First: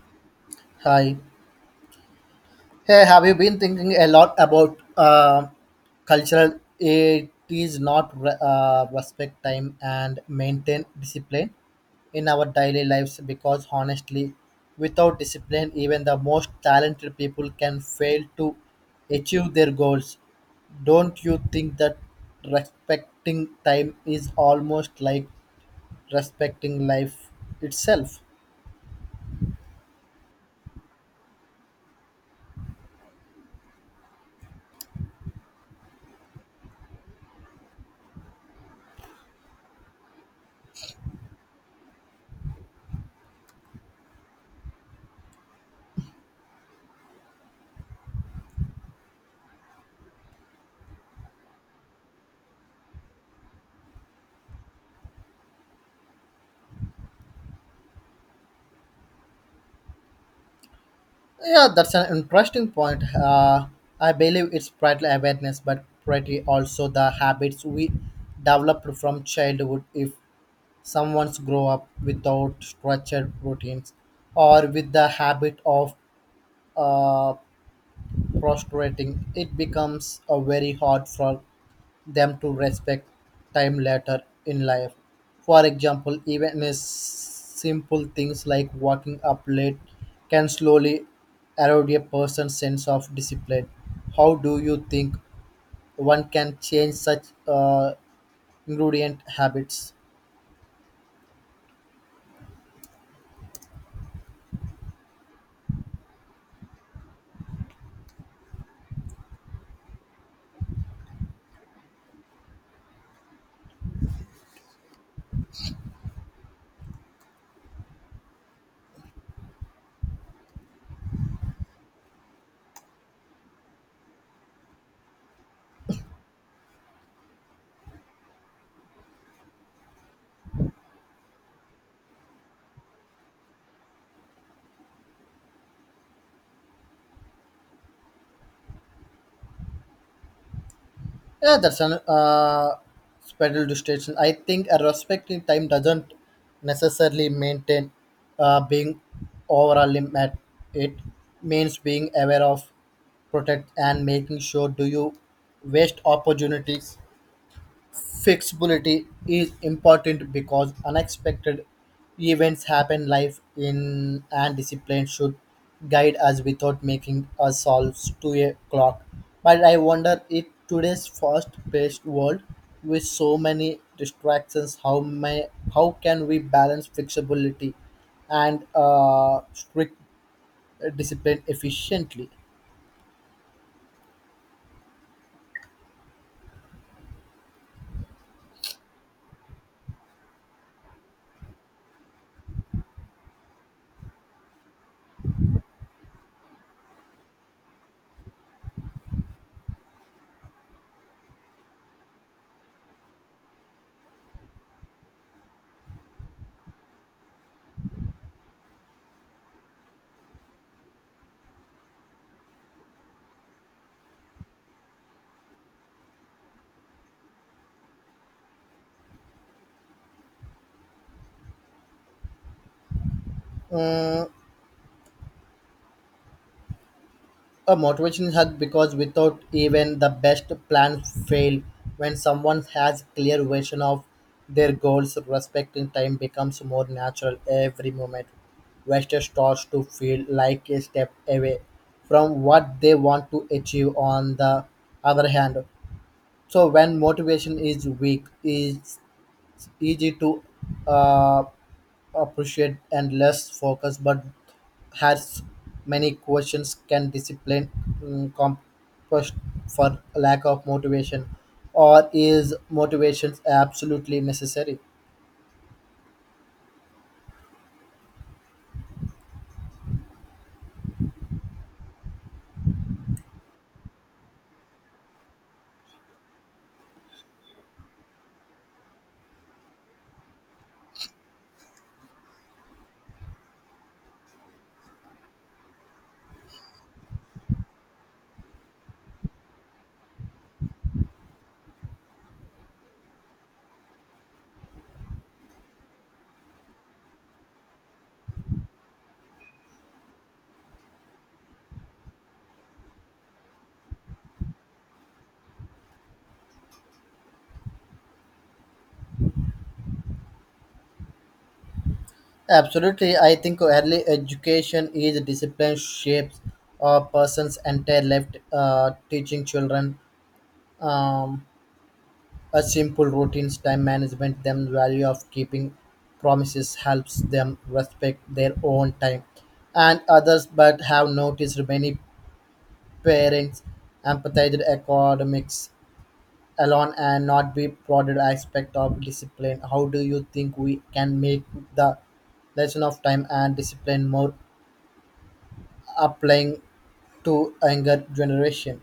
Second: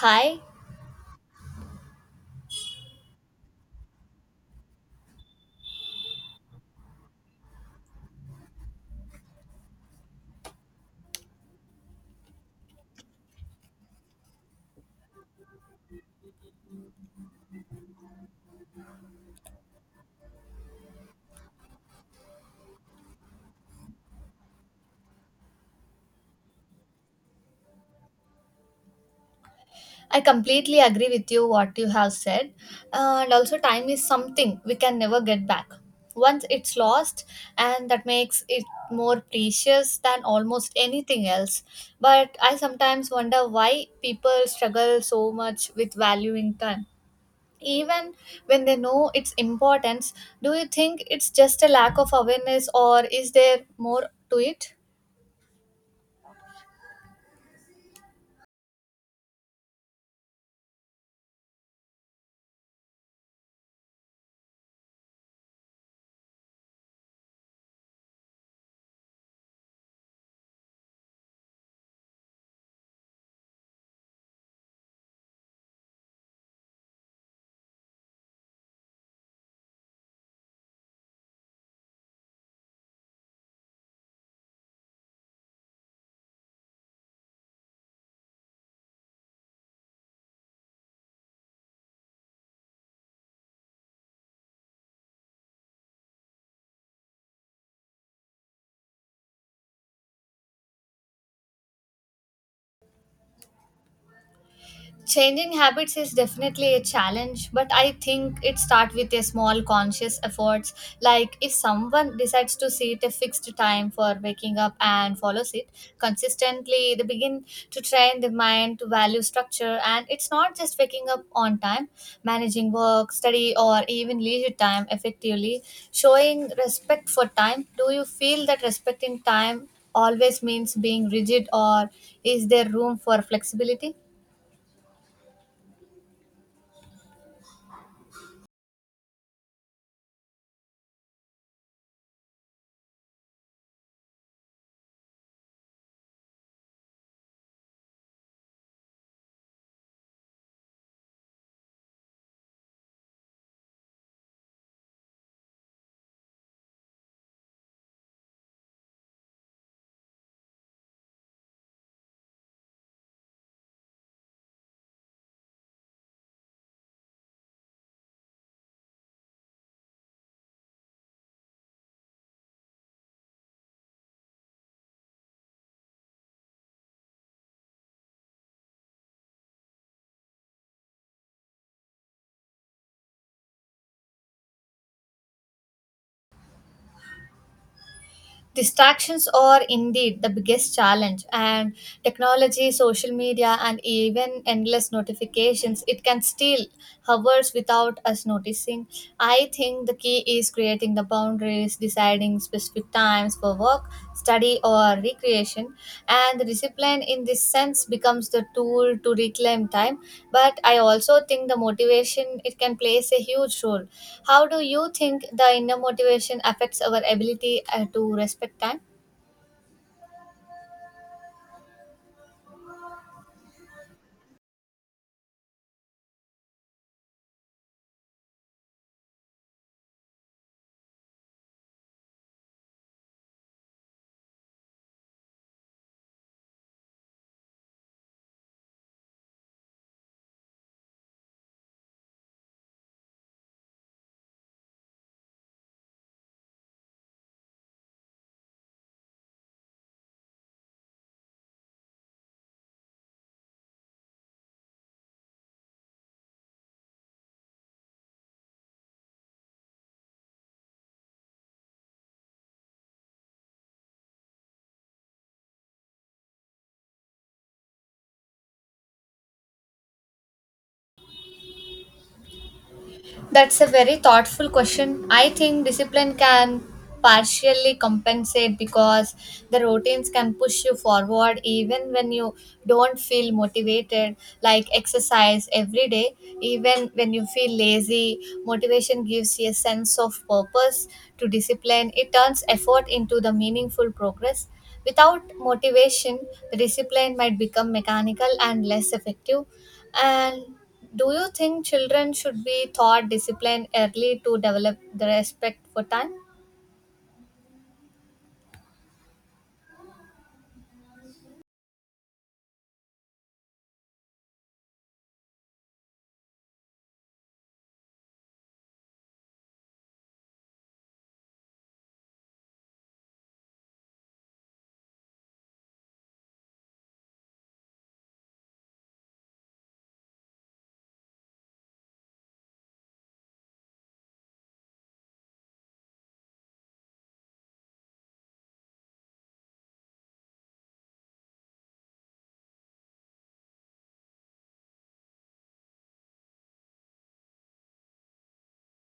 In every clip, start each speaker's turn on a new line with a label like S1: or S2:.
S1: Hi,
S2: Hi. Hey, have you been thinking a lot about cultural? It is not respect time and maintain discipline in our daily lives because honestly, without discipline, even the most talented people can fail to achieve their goals. Don't you think that respecting time is almost like respecting life itself?
S1: I completely agree with you what you have said. And also, time is something we can never get back. Once it's lost, and that makes it more precious than almost anything else. But I sometimes wonder why people struggle so much with valuing time. Even when they know its importance, do you think it's just a lack of awareness, or is there more to it?
S2: Yeah, that's an interesting point. I believe it's partly awareness, but partly also the habits we developed from childhood. If someone's grow up without structured routines or with the habit of uh, frustrating. It becomes a very hard for them to respect time later in life. For example, even as simple things like waking up late can slowly erode a person's sense of discipline. How do you think one can change such ingredient habits?
S1: Changing habits is definitely a challenge, but I think it starts with a small conscious efforts. Like if someone decides to sit a fixed time for waking up and follows it consistently, they begin to train the mind to value structure. And it's not just waking up on time, managing work, study, or even leisure time effectively, showing respect for time. Do you feel that respecting time always means being rigid, or is there room for flexibility?
S2: Yeah, that's an pedal to station. I think a respecting time doesn't necessarily maintain being overall limit. At It means being aware of protect and making sure do you waste opportunities. Flexibility is important because unexpected events happen life in and discipline should guide us without making us solve to a clock. But I wonder if today's fast paced world with so many distractions how can we balance flexibility and strict discipline efficiently?
S1: Distractions are indeed the biggest challenge, and technology, social media, and even endless notifications, it can steal hours without us noticing. I think the key is creating the boundaries, deciding specific times for work, study, or recreation. And the discipline, in this sense, becomes the tool to reclaim time. But I also think the motivation it can plays a huge role. How do you think the inner motivation affects our ability to respect time?
S2: Uh, A motivation helps because without even the best plans fail when someone has clear vision of their goals, respecting time becomes more natural every moment. Wester starts to feel like a step away from what they want to achieve on the other hand. So when motivation is weak, is it's easy to uh, appreciate and less focus, but has many questions can discipline compost for lack of motivation, or is motivation absolutely necessary?
S1: That's a very thoughtful question. I think discipline can partially compensate because the routines can push you forward even when you don't feel motivated, like exercise every day. Even when you feel lazy, motivation gives you a sense of purpose to discipline. It turns effort into the meaningful progress. Without motivation, the discipline might become mechanical and less effective. And do you think children should be taught discipline early to develop the respect for time?
S2: Absolutely, I think early education is discipline shapes a person's entire life. Teaching children um, A simple routines, time management, them value of keeping promises helps them respect their own time and others. But have noticed many parents empathize academics alone and not be broader aspect of discipline. How do you think we can make the lesson of time and discipline more applying to younger generation?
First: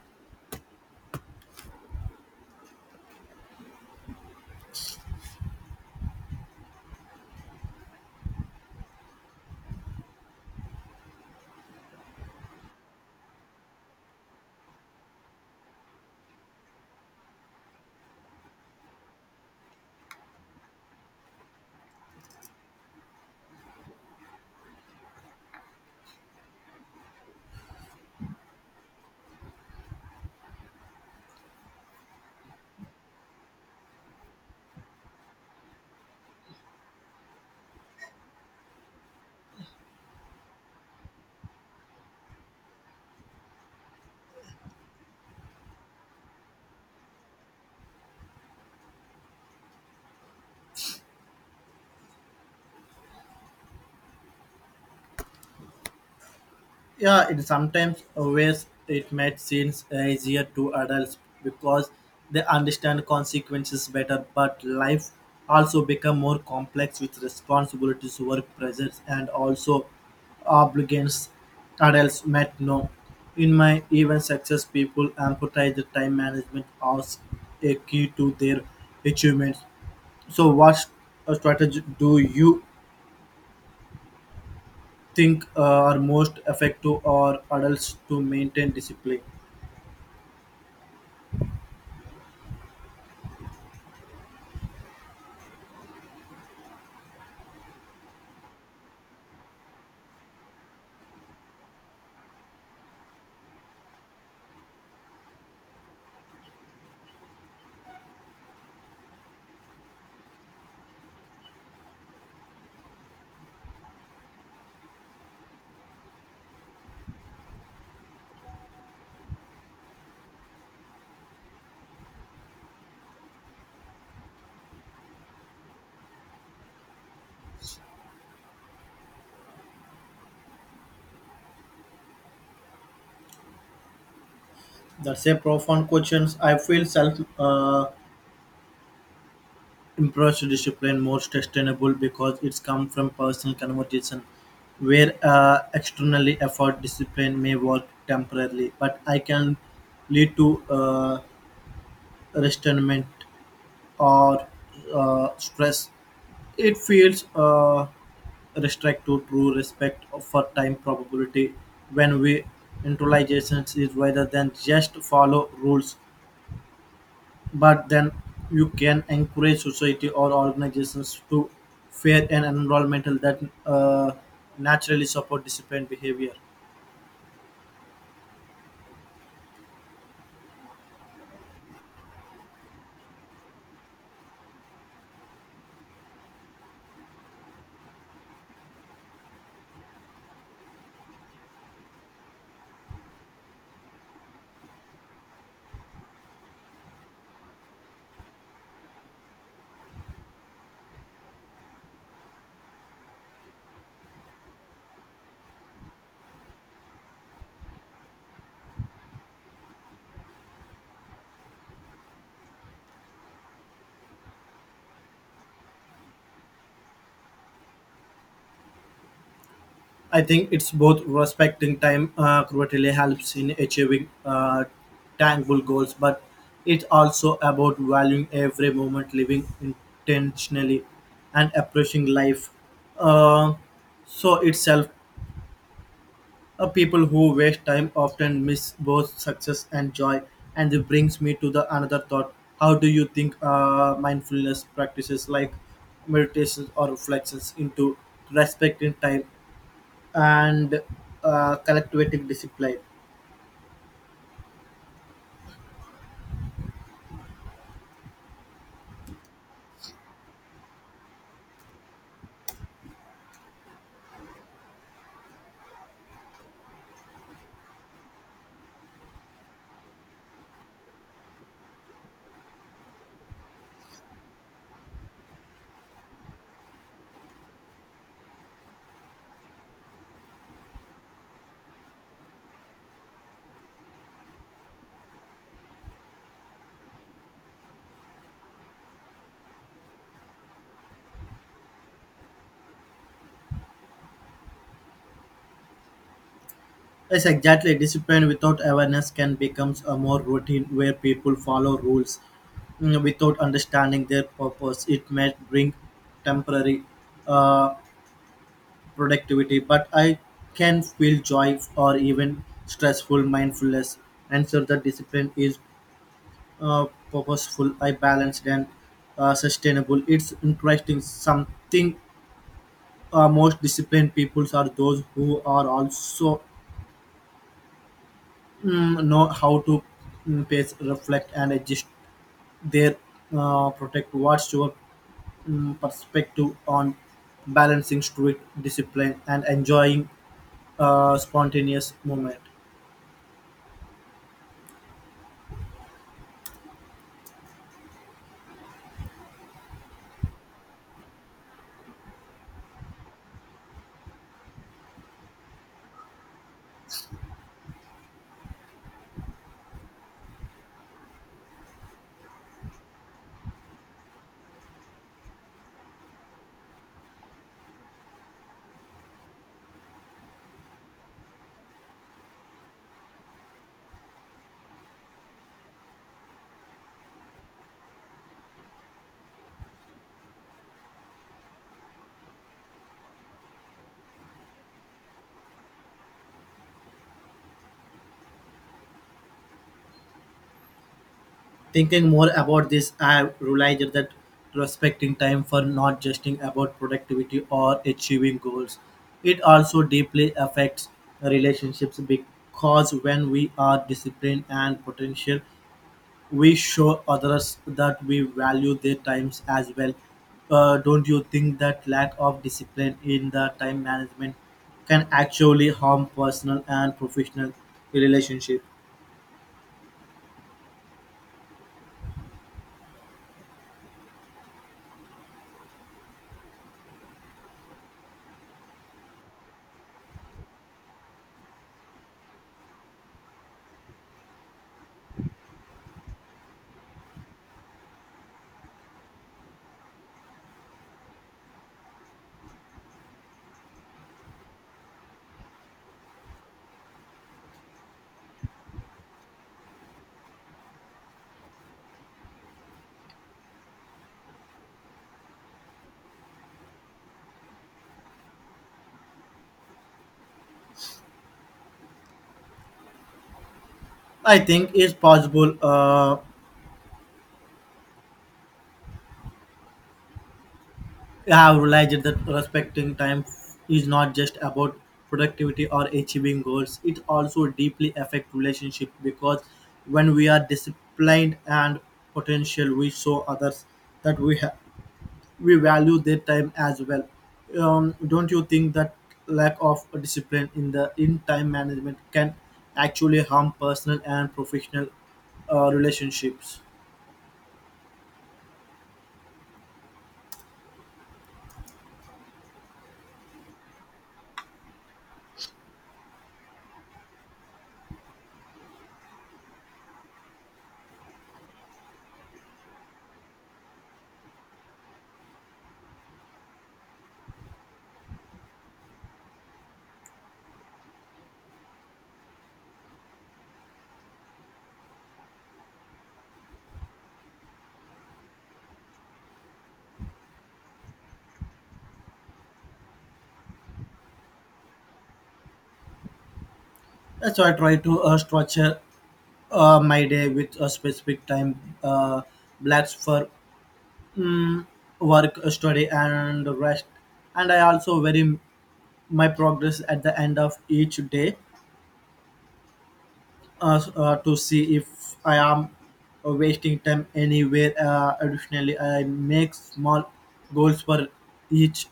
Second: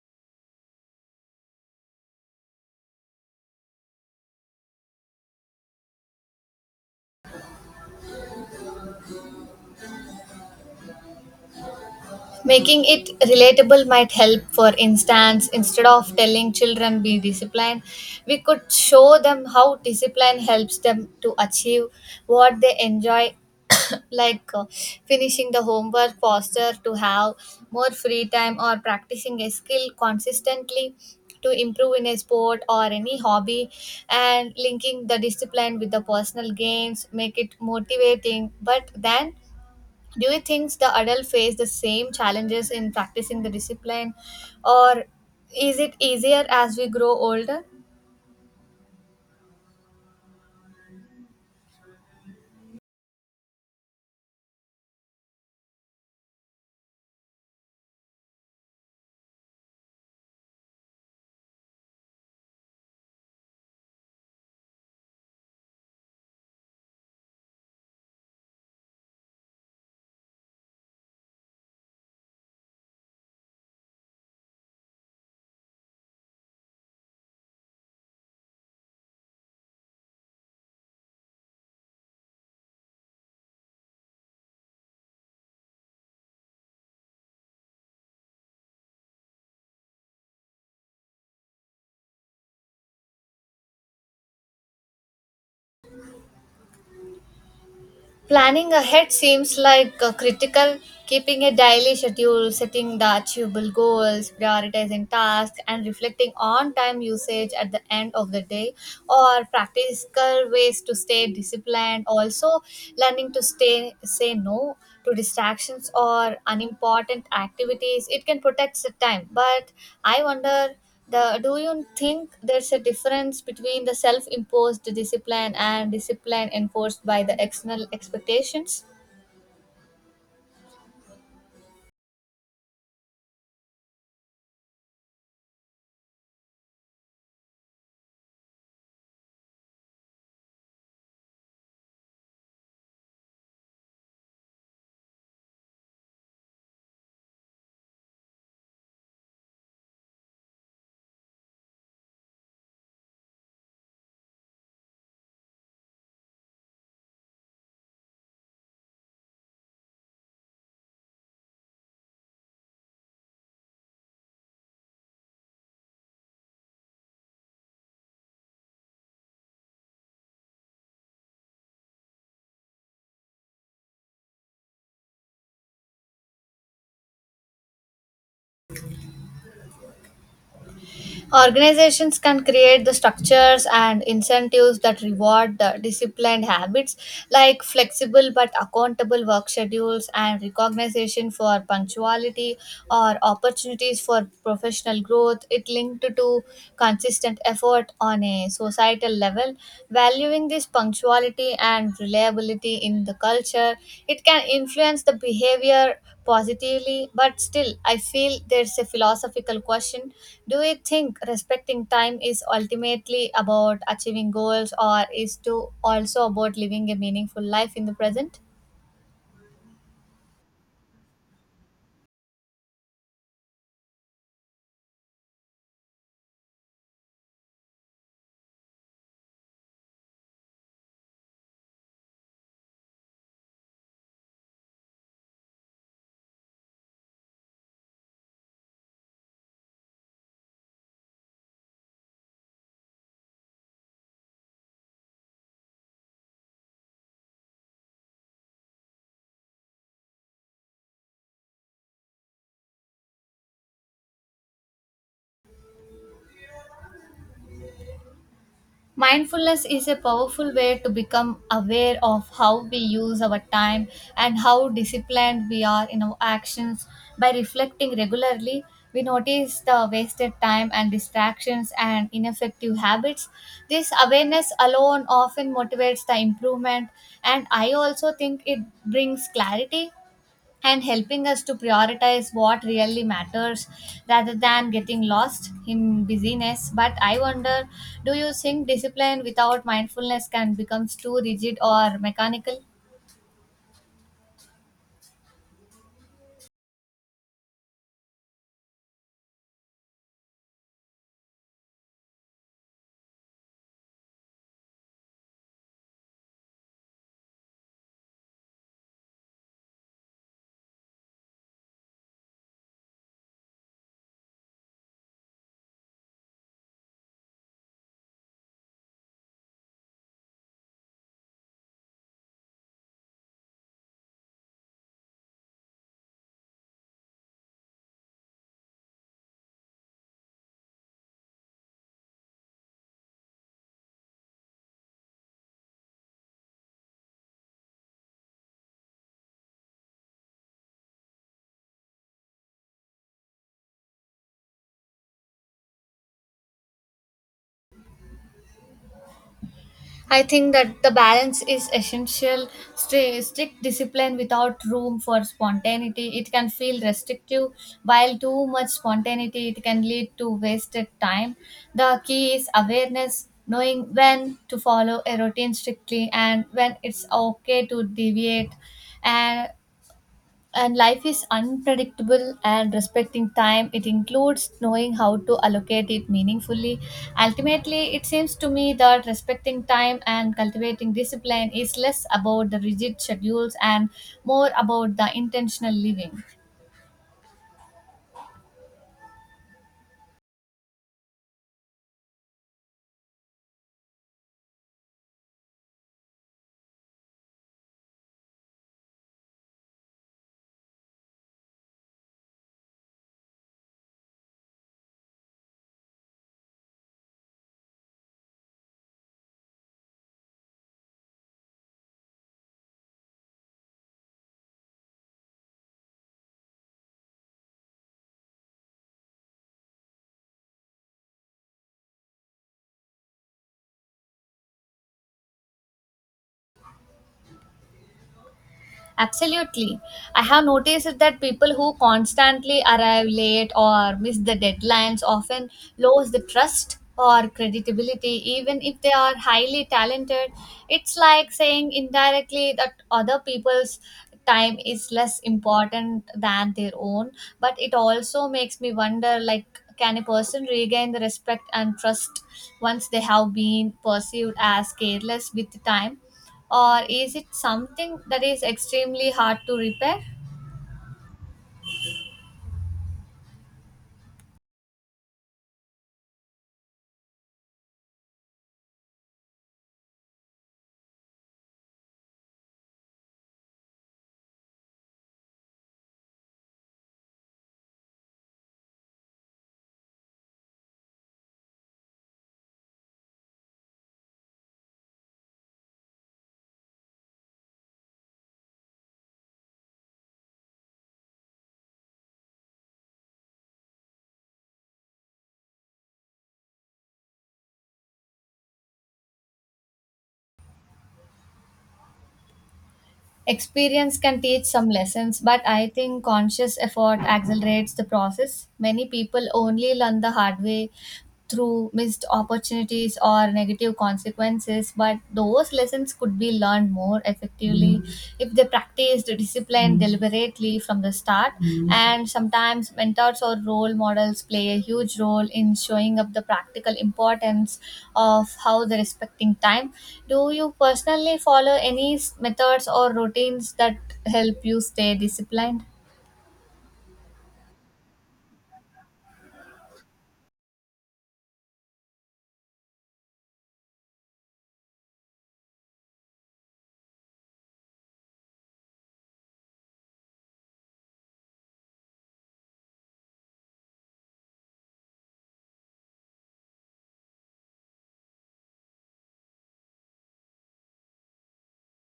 S1: Making it relatable might help. For instance, instead of telling children be disciplined, we could show them how discipline helps them to achieve what they enjoy, like finishing the homework faster, to have more free time, or practicing a skill consistently to improve in a sport or any hobby, and linking the discipline with the personal gains make it motivating. But then, do you think the adult face the same challenges in practicing the discipline, or is it easier as we grow older?
S2: Yeah, it sometimes always it might seem easier to adults because they understand consequences better, but life also become more complex with responsibilities, work pressures, and also obligations adults might know. In my even success, people emphasize the time management as a key to their achievements. So, strategy do you think are most effective or adults to maintain discipline?
S1: Planning ahead seems like critical. Keeping a daily schedule, setting the achievable goals, prioritizing tasks, and reflecting on time usage at the end of the day or practical ways to stay disciplined. Also, learning to stay say no to distractions or unimportant activities. It can protect the time, but I wonder, the do you think there's a difference between the self-imposed discipline and discipline enforced by the external expectations?
S2: That's a profound question. I feel self imposed discipline more sustainable because it's come from personal conversation, where externally effort discipline may work temporarily, but I can lead to restrainment or stress. It feels restrict to true respect for time probability when we intelligence is rather than just follow rules. But then you can encourage society or organizations to fair and environmental that uh, naturally support disciplined behavior.
S1: Organizations can create the structures and incentives that reward the disciplined habits, like flexible but accountable work schedules and recognition for punctuality or opportunities for professional growth. It linked to consistent effort on a societal level, valuing this punctuality and reliability in the culture. It can influence the behavior positively, but still, I feel there's a philosophical question. Do you think respecting time is ultimately about achieving goals, or is to also about living a meaningful life in the present?
S2: I think it's both respecting time cruelty helps in achieving tangible goals, but it's also about valuing every moment, living intentionally, and approaching life. Uh, so itself people who waste time often miss both success and joy, and it brings me to the another thought. How do you think mindfulness practices like meditations or reflections into respecting time and collective discipline?
S1: Mindfulness is a powerful way to become aware of how we use our time and how disciplined we are in our actions. By reflecting regularly, we notice the wasted time and distractions and ineffective habits. This awareness alone often motivates the improvement, and I also think it brings clarity and helping us to prioritize what really matters rather than getting lost in busyness. But I wonder, do you think discipline without mindfulness can become too rigid or mechanical?
S2: Yes, exactly. Discipline without awareness can become a more routine where people follow rules without understanding their purpose. It may bring temporary uh, productivity, but I can feel joy or even stressful mindfulness. And so the discipline is uh, purposeful, I balanced and sustainable. It's interesting. Something most disciplined peoples are those who are also know how to pace, reflect, and adjust their protect. What's your perspective on balancing strict discipline and enjoying spontaneous moment?
S1: I think that the balance is essential. Strict discipline without room for spontaneity. It can feel restrictive, while too much spontaneity it can lead to wasted time. The key is awareness, knowing when to follow a routine strictly and when it's okay to deviate. And and life is unpredictable and respecting time it includes knowing how to allocate it meaningfully. Ultimately, it seems to me that respecting time and cultivating discipline is less about the rigid schedules and more about the intentional living.
S2: Thinking more about this, I realized that respecting time for not just about productivity or achieving goals. It also deeply affects relationships because when we are disciplined and potential, we show others that we value their times as well. Don't you think that lack of discipline in the time management can actually harm personal and professional relationship?
S1: Absolutely. I have noticed that people who constantly arrive late or miss the deadlines often lose the trust or credibility, even if they are highly talented. It's like saying indirectly that other people's time is less important than their own. But it also makes me wonder, like, can a person regain the respect and trust once they have been perceived as careless with time? Or is it something that is extremely hard to repair?
S2: I think it's possible. I have realized that respecting time is not just about productivity or achieving goals. It also deeply affects relationship because when we are disciplined and potential, we show others that we value their time as well. Don't you think that lack of discipline in the in time management can actually harm personal and professional relationships?
S1: Experience can teach some lessons, but I think conscious effort accelerates the process. Many people only learn the hard way through missed opportunities or negative consequences, but those lessons could be learned more effectively if they practiced discipline. Disciplined deliberately from the start. And sometimes mentors or role models play a huge role in showing up the practical importance of how they're respecting time. Do you personally follow any methods or routines that help you stay disciplined?
S2: That's why I try to structure my day with a specific time blocks for mm, work, study, and rest. And I also vary my progress at the end of each day to see if I am wasting time anywhere. Additionally, I make small goals for each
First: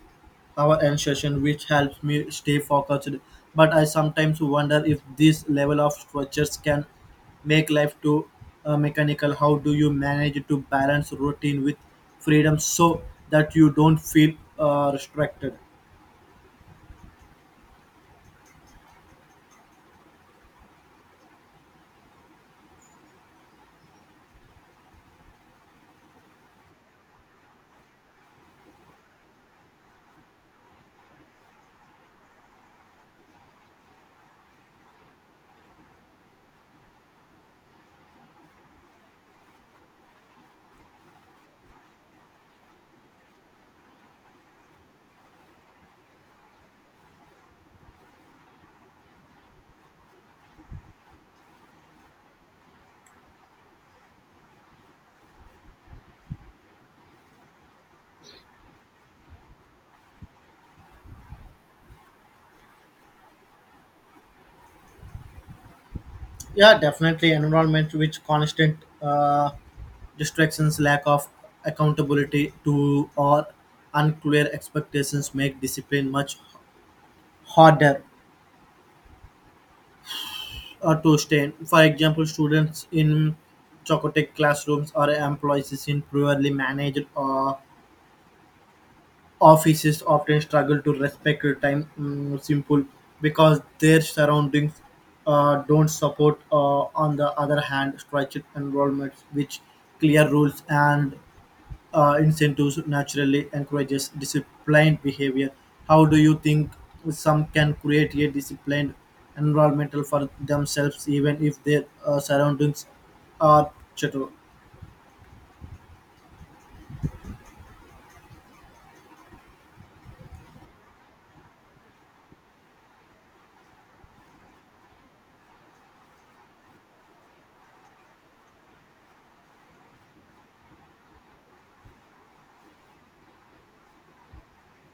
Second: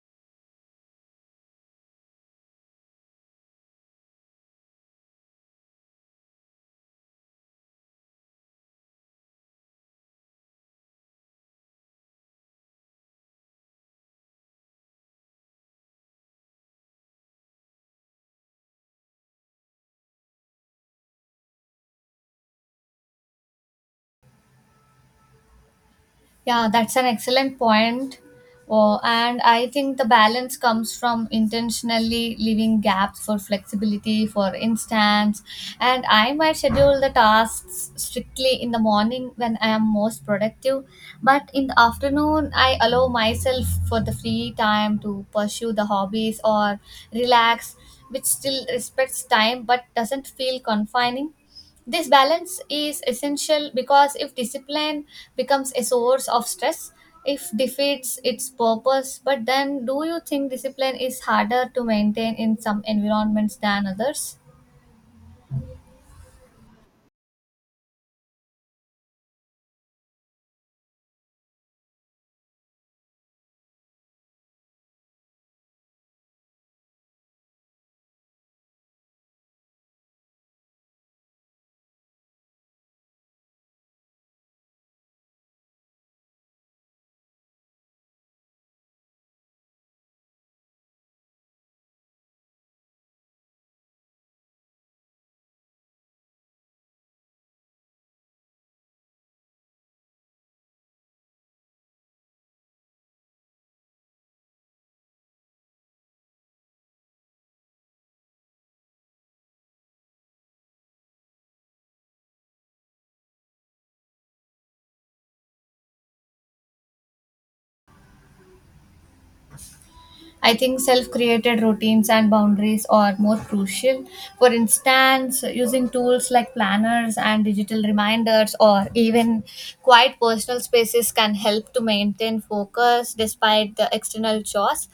S2: hour and session, which helps me stay focused. But I sometimes wonder if this level of structures can make life too mechanical. How do you manage to balance routine with freedom so that you don't feel restricted?
S1: Yeah, that's an excellent point. Oh, and I think the balance comes from intentionally leaving gaps for flexibility, for instance. And I might schedule the tasks strictly in the morning when I am most productive, but in the afternoon, I allow myself for the free time to pursue the hobbies or relax, which still respects time but doesn't feel confining. This balance is essential because if discipline becomes a source of stress, it defeats its purpose. But then, do you think discipline is harder to maintain in some environments than others?
S2: Yeah, definitely. Environment which constant distractions, lack of accountability to or unclear expectations make discipline much harder to stay. For example, students in chaotic classrooms or employees in poorly managed or offices often struggle to respect your time simple because their surroundings don't support, on the other hand, structured environments, which clear rules and incentives naturally encourages disciplined behavior. How do you think some can create a disciplined environmental for themselves even if their surroundings are chattel?
S1: I think self created routines and boundaries are more crucial. For instance, using tools like planners and digital reminders or even quiet personal spaces can help to maintain focus despite the external chores.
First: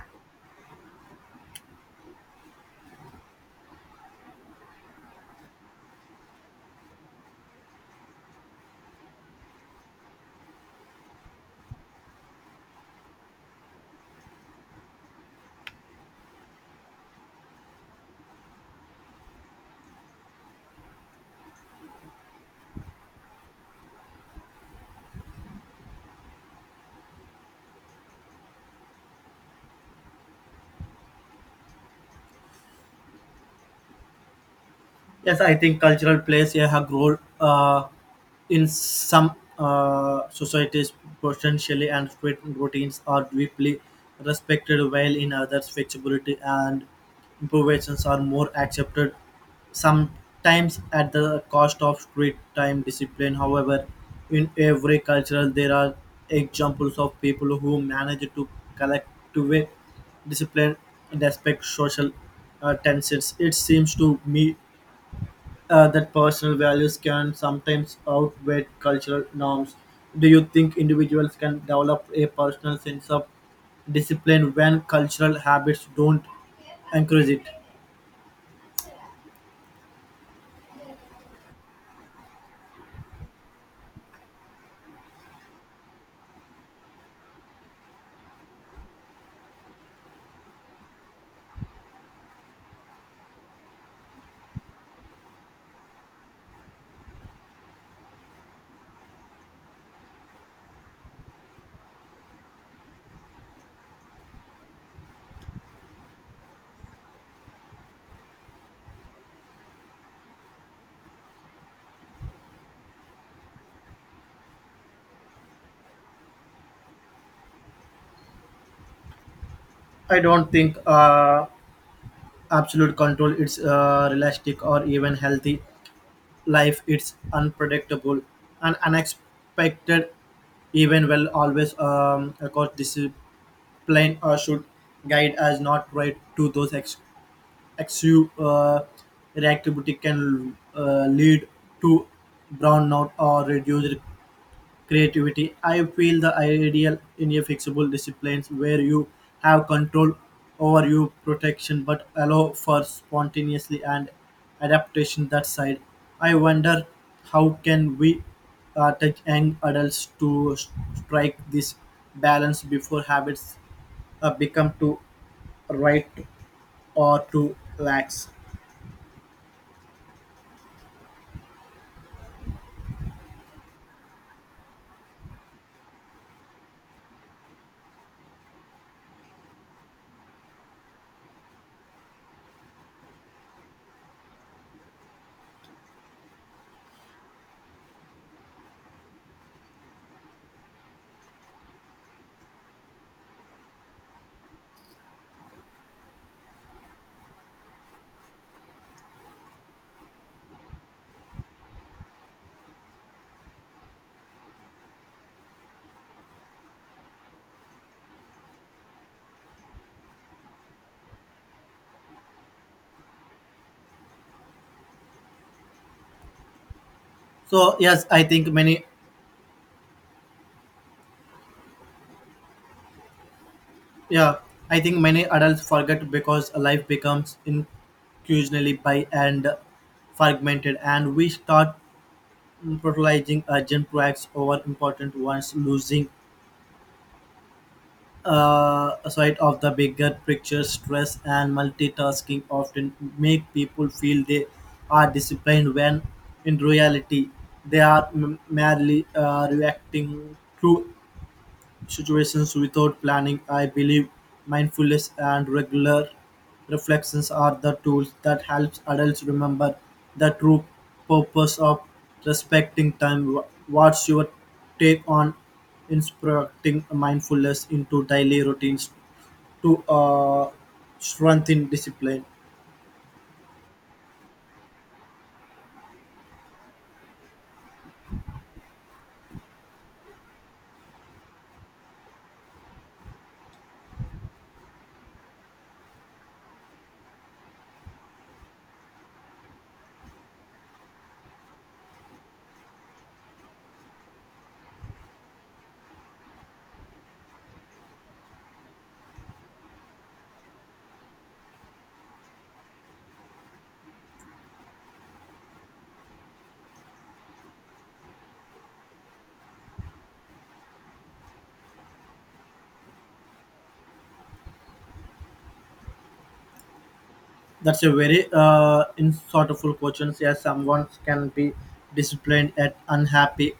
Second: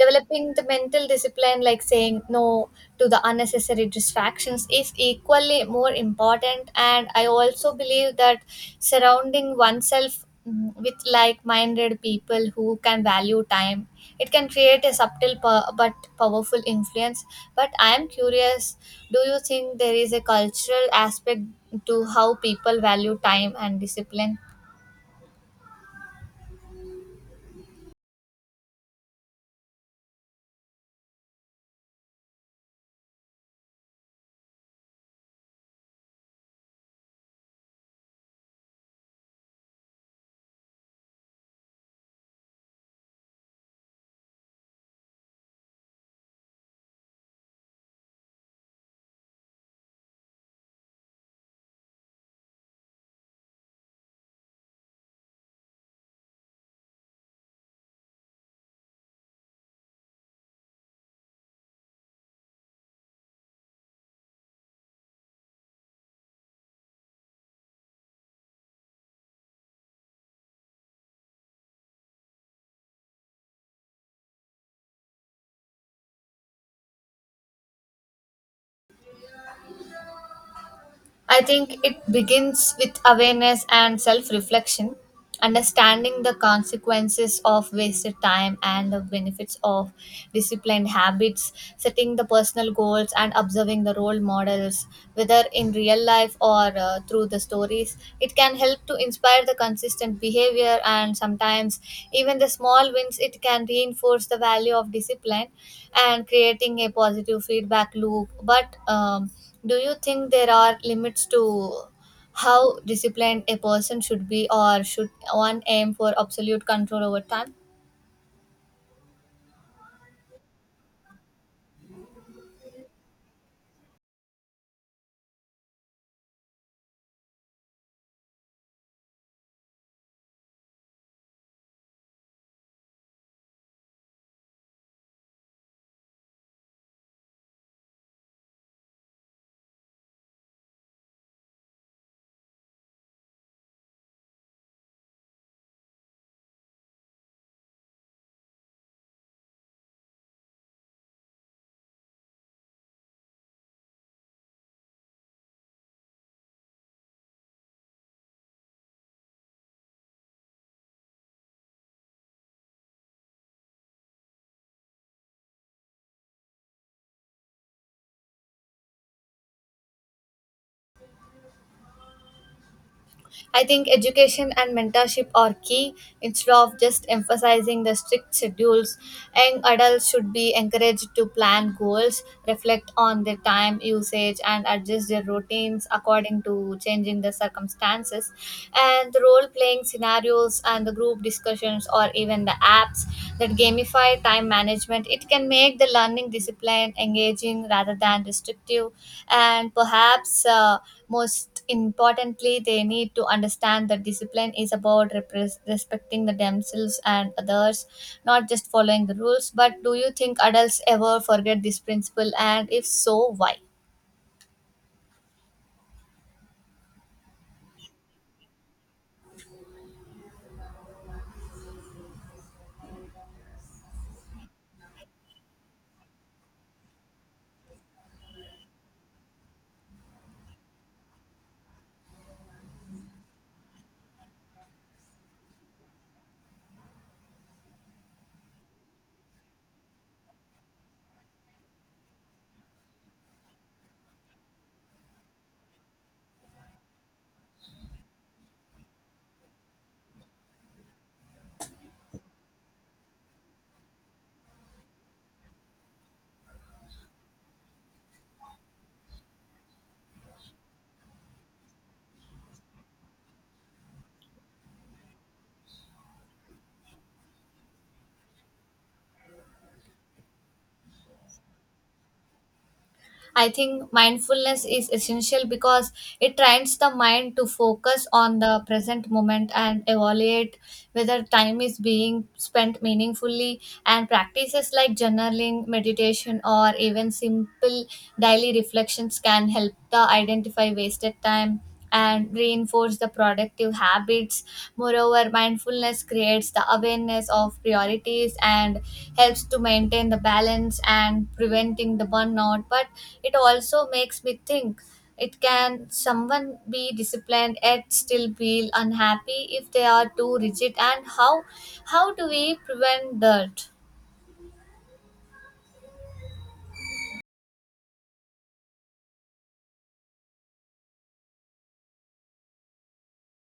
S1: Developing the mental discipline, like saying no to the unnecessary distractions, is equally more important. And I also believe that surrounding oneself with like minded people who can value time it can create a subtle but powerful influence. But I am curious, do you think there is a cultural aspect to how people value time and discipline?
S2: Yes, I think cultural plays a hug role in some societies potentially, and strict routines are deeply respected, while in others, flexibility and improvisations are more accepted, sometimes at the cost of strict time discipline. However, in every culture, there are examples of people who manage to collectively discipline and respect social tensions. It seems to me that personal values can sometimes outweigh cultural norms. Do you think individuals can develop a personal sense of discipline when cultural habits don't encourage it?
S1: I think it begins with awareness and self reflection, understanding the consequences of wasted time and the benefits of disciplined habits, setting the personal goals, and observing the role models, whether in real life or through the stories. It can help to inspire the consistent behavior, and sometimes, even the small wins, it can reinforce the value of discipline and creating a positive feedback loop. But do you think there are limits to how disciplined a person should be, or should one aim for absolute control over time?
S2: I don't think absolute control is realistic or even healthy. Life is unpredictable and unexpected, even well, always, of course, discipline should guide us not right to those excessive reactivity can lead to burnout or reduced creativity. I feel the ideal in a flexible disciplines where you have control over your protection but allow for spontaneously and adaptation that side. I wonder how can we tech young adults to strike this balance before habits become too right or too lax.
S1: I think education and mentorship are key. Instead of just emphasizing the strict schedules, young adults should be encouraged to plan goals, reflect on their time usage, and adjust their routines according to changing the circumstances. And the role playing scenarios and the group discussions, or even the apps that gamify time management, it can make the learning discipline engaging rather than restrictive. And perhaps most importantly, they need to understand that discipline is about repres respecting the themselves and others, not just following the rules. But do you think adults ever forget this principle? And if so, why?
S2: So yes, yeah, I think many adults forget because life becomes increasingly by and fragmented, and we start prioritizing urgent projects over important ones, losing sight of the bigger picture. Stress and multitasking often make people feel they are disciplined when in reality they are merely reacting to situations without planning. I believe mindfulness and regular reflections are the tools that helps adults remember the true purpose of respecting time. What's your take on instructing mindfulness into daily routines to strengthen discipline?
S1: I think mindfulness is essential because it trains the mind to focus on the present moment and evaluate whether time is being spent meaningfully. And practices like journaling, meditation, or even simple daily reflections can help the identify wasted time and reinforce the productive habits. Moreover, mindfulness creates the awareness of priorities and helps to maintain the balance and preventing the burnout. But it also makes me think, it can someone be disciplined yet still feel unhappy if they are too rigid, and how do we prevent that?
S2: That's a very insightful question. Yes, someone can be disciplined and unhappy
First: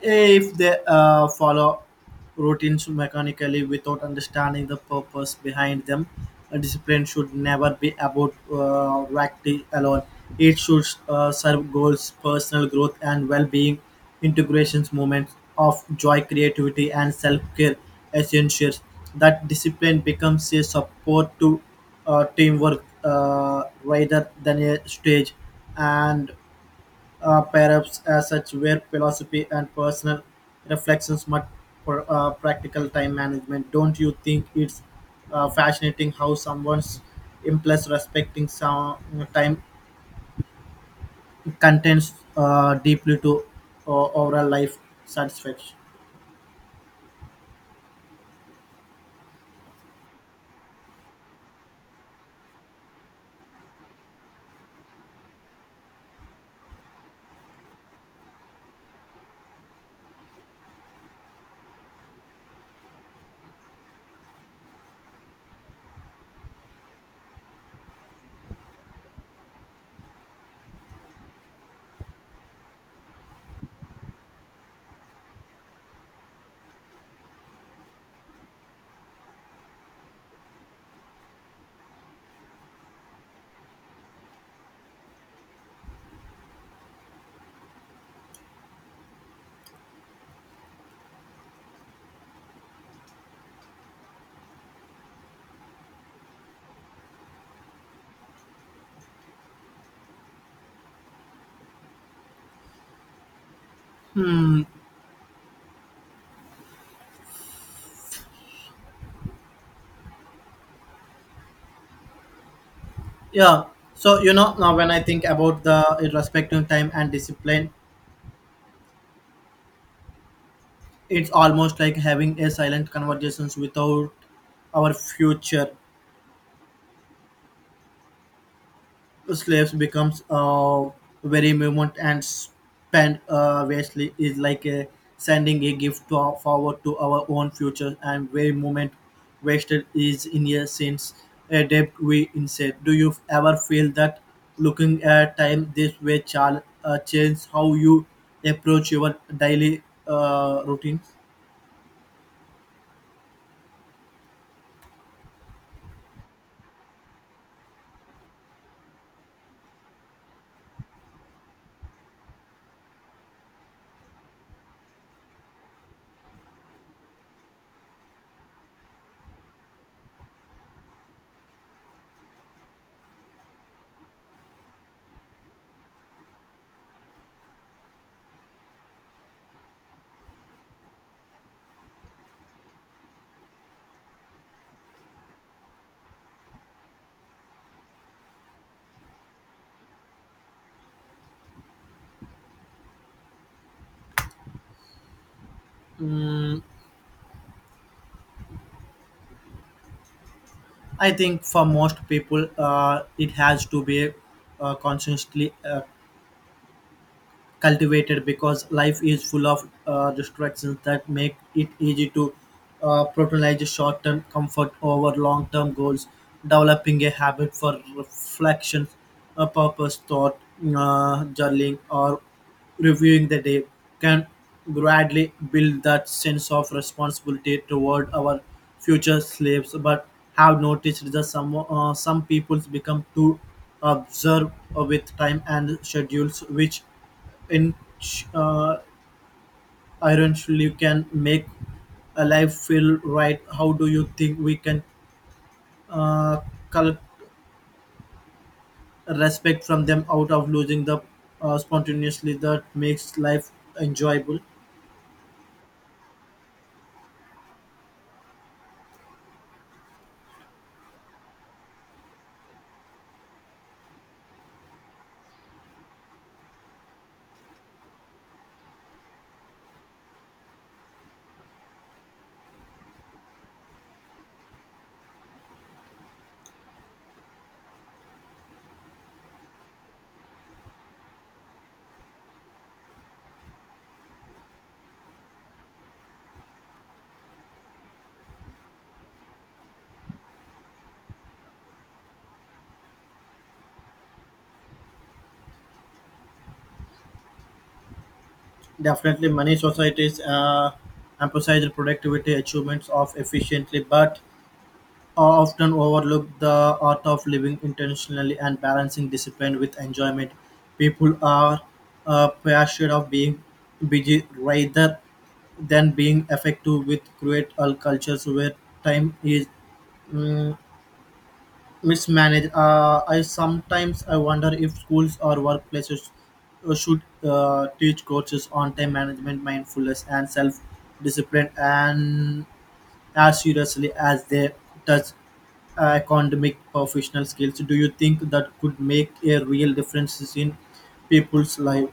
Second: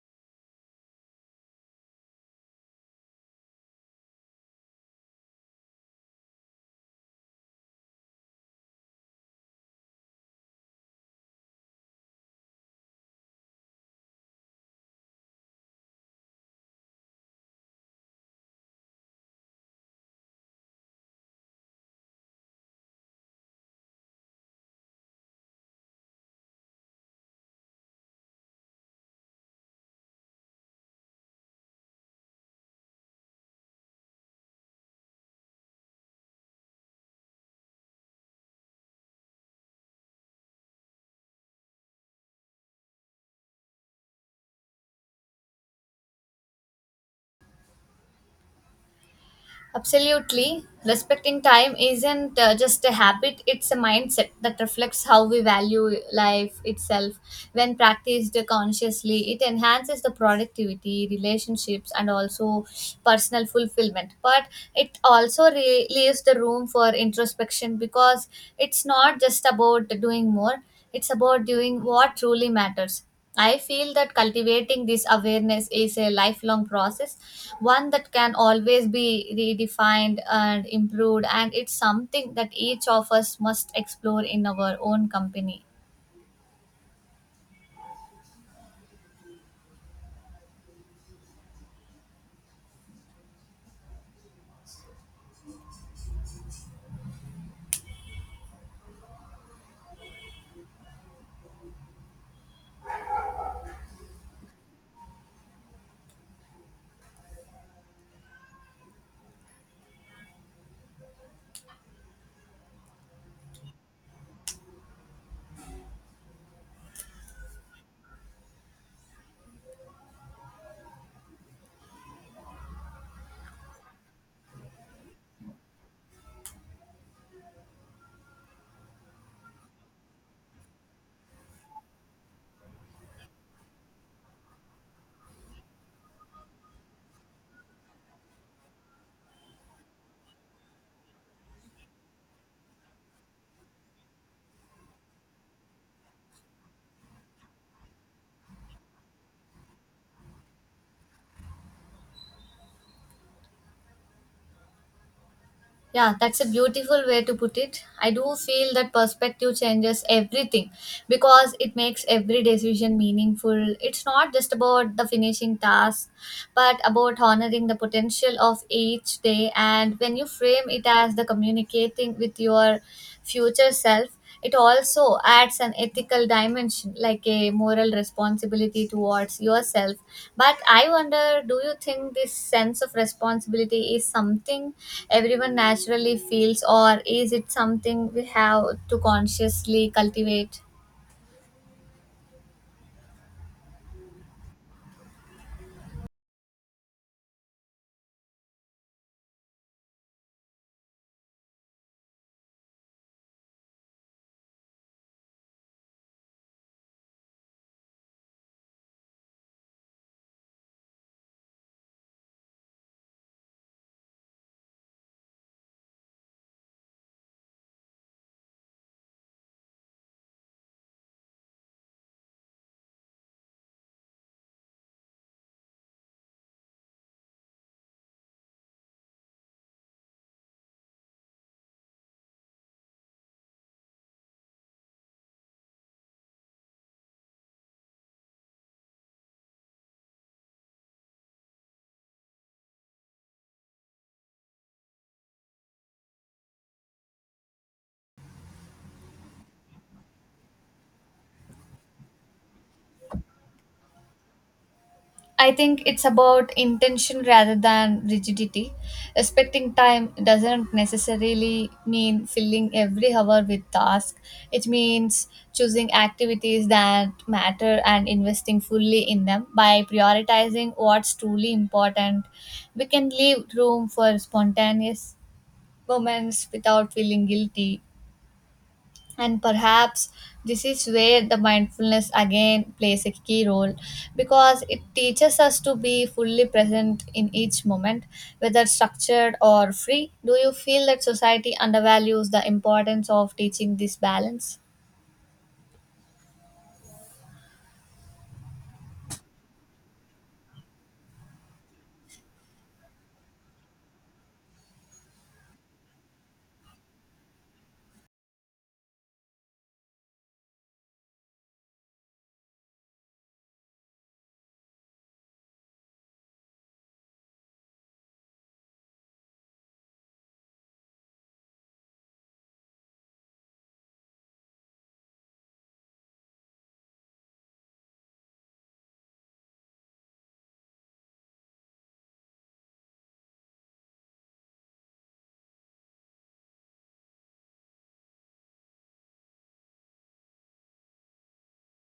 S2: if they follow routines mechanically without understanding the purpose behind them. A discipline should never be about acting alone. It should serve goals, personal growth, and well-being. Integrations, moments of joy, creativity, and self-care essentials. That discipline becomes a support to teamwork rather than a stage, and perhaps as such where philosophy and personal reflections much for practical time management. Don't you think it's fascinating how someone's implies respecting some time contents deeply to overall life satisfaction?
S1: Absolutely. Respecting time isn't just a habit, it's a mindset that reflects how we value life itself. When practiced consciously, it enhances the productivity, relationships, and also personal fulfillment. But it also leaves the room for introspection because it's not just about doing more, it's about doing what truly matters. I feel that cultivating this awareness is a lifelong process, one that can always be redefined and improved, and it's something that each of us must explore in our own company.
S2: Yeah. So you know now when I think about the respecting time and discipline, it's almost like having a silent conversations without our future slaves becomes very moment and spend vastly is like a sending a gift to our, forward to our own future and very moment wasted is in a sense a debt we instead do you ever feel that looking at time this way shall change how you approach your daily routine?
S1: Yeah, that's a beautiful way to put it. I do feel that perspective changes everything because it makes every decision meaningful. It's not just about the finishing task, but about honoring the potential of each day. And when you frame it as the communicating with your future self, it also adds an ethical dimension, like a moral responsibility towards yourself. But I wonder, do you think this sense of responsibility is something everyone naturally feels, or is it something we have to consciously cultivate?
S2: I think for most people it has to be consciously cultivated because life is full of distractions that make it easy to prioritize short-term comfort over long-term goals. Developing a habit for reflection, a purpose thought, journaling, or reviewing the day can gradually build that sense of responsibility toward our future slaves. But have noticed that some peoples become too observed with time and schedules, which inch iron surely can make a life feel right. How do you think we can uh, collect respect from them out of losing the spontaneously that makes life enjoyable?
S1: I think it's about intention rather than rigidity. Respecting time doesn't necessarily mean filling every hour with tasks. It means choosing activities that matter and investing fully in them. By prioritizing what's truly important, we can leave room for spontaneous moments without feeling guilty, and perhaps this is where the mindfulness again plays a key role, because it teaches us to be fully present in each moment, whether structured or free. Do you feel that society undervalues the importance of teaching this balance?
S2: Definitely, many societies emphasize productivity achievements of efficiently, but often overlook the art of living intentionally and balancing discipline with enjoyment. People are persuaded of being busy rather than being effective with create all cultures where time is mm, mismanaged. I sometimes I wonder if schools or workplaces should teach courses on time management, mindfulness, and self discipline, and as seriously as they touch academic professional skills. Do you think that could make a real difference in people's life?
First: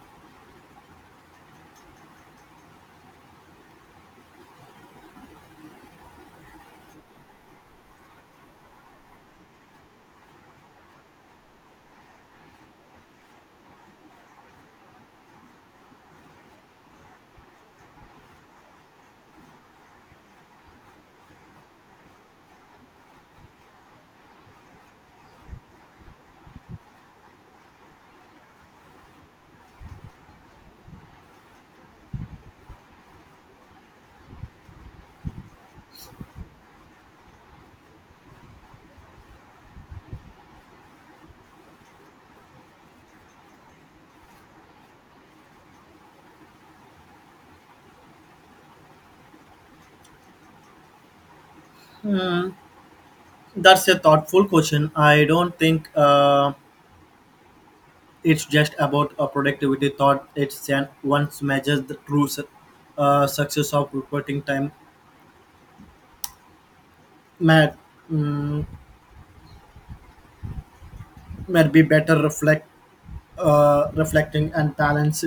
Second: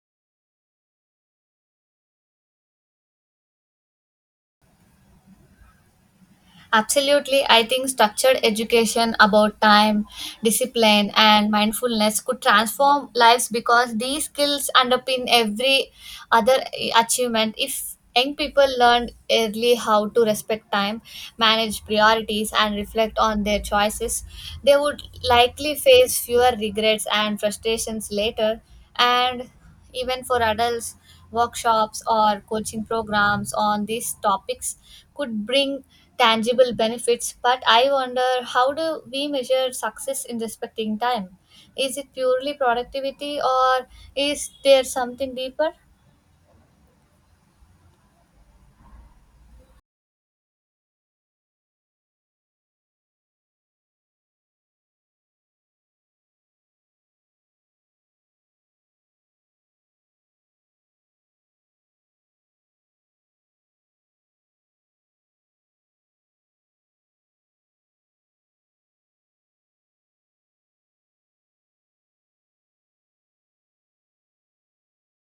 S1: Absolutely. I think structured education about time, discipline, and mindfulness could transform lives, because these skills underpin every other achievement. If young people learn early how to respect time, manage priorities, and reflect on their choices, they would likely face fewer regrets and frustrations later. And even for adults, workshops or coaching programs on these topics could bring tangible benefits. But I wonder, how do we measure success in respecting time? Is it purely productivity, or is there something deeper?
S2: Hmm, that's a thoughtful question. I don't think it's just about a productivity thought. It's an once measures the true success of reporting time may, mm, may be better reflect reflecting and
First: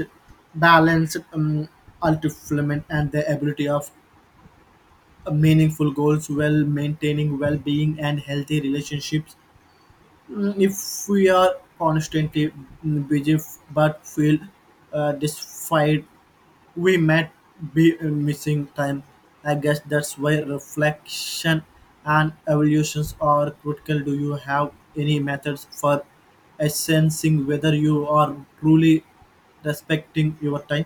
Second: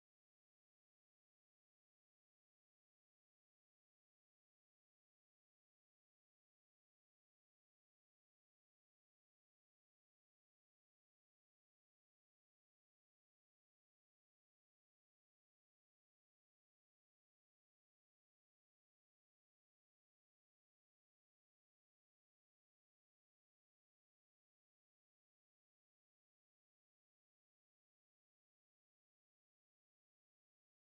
S2: balanced ultimate and the ability of meaningful goals while maintaining well-being and healthy relationships. Mm, if we are constantly busy but feel dissatisfied, we might be missing time. I guess that's why reflection and evaluations are critical. Do you have any methods for assessing whether you are truly respecting your time?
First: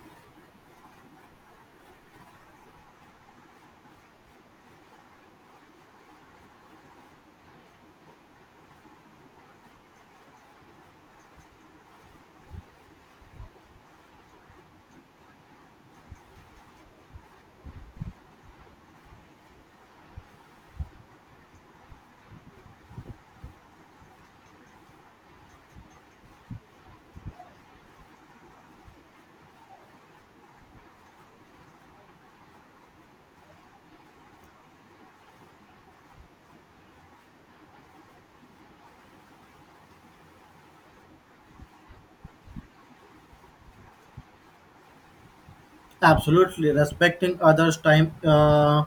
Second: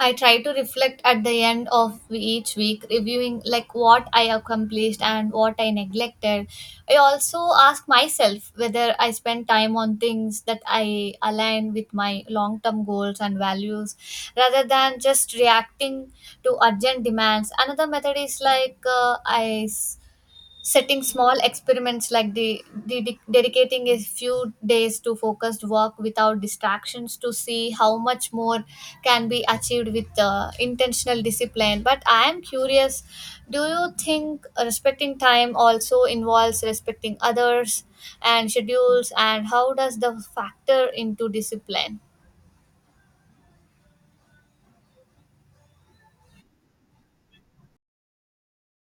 S1: I try to reflect at the end of each week, reviewing like what I accomplished and what I neglected. I also ask myself whether I spend time on things that I align with my long term goals and values rather than just reacting to urgent demands. Another method is like I setting small experiments, like dedicating a few days to focused work without distractions to see how much more can be achieved with intentional discipline. But I am curious, do you think respecting time also involves respecting others and schedules, and how does the factor into discipline?
S2: Absolutely, respecting others time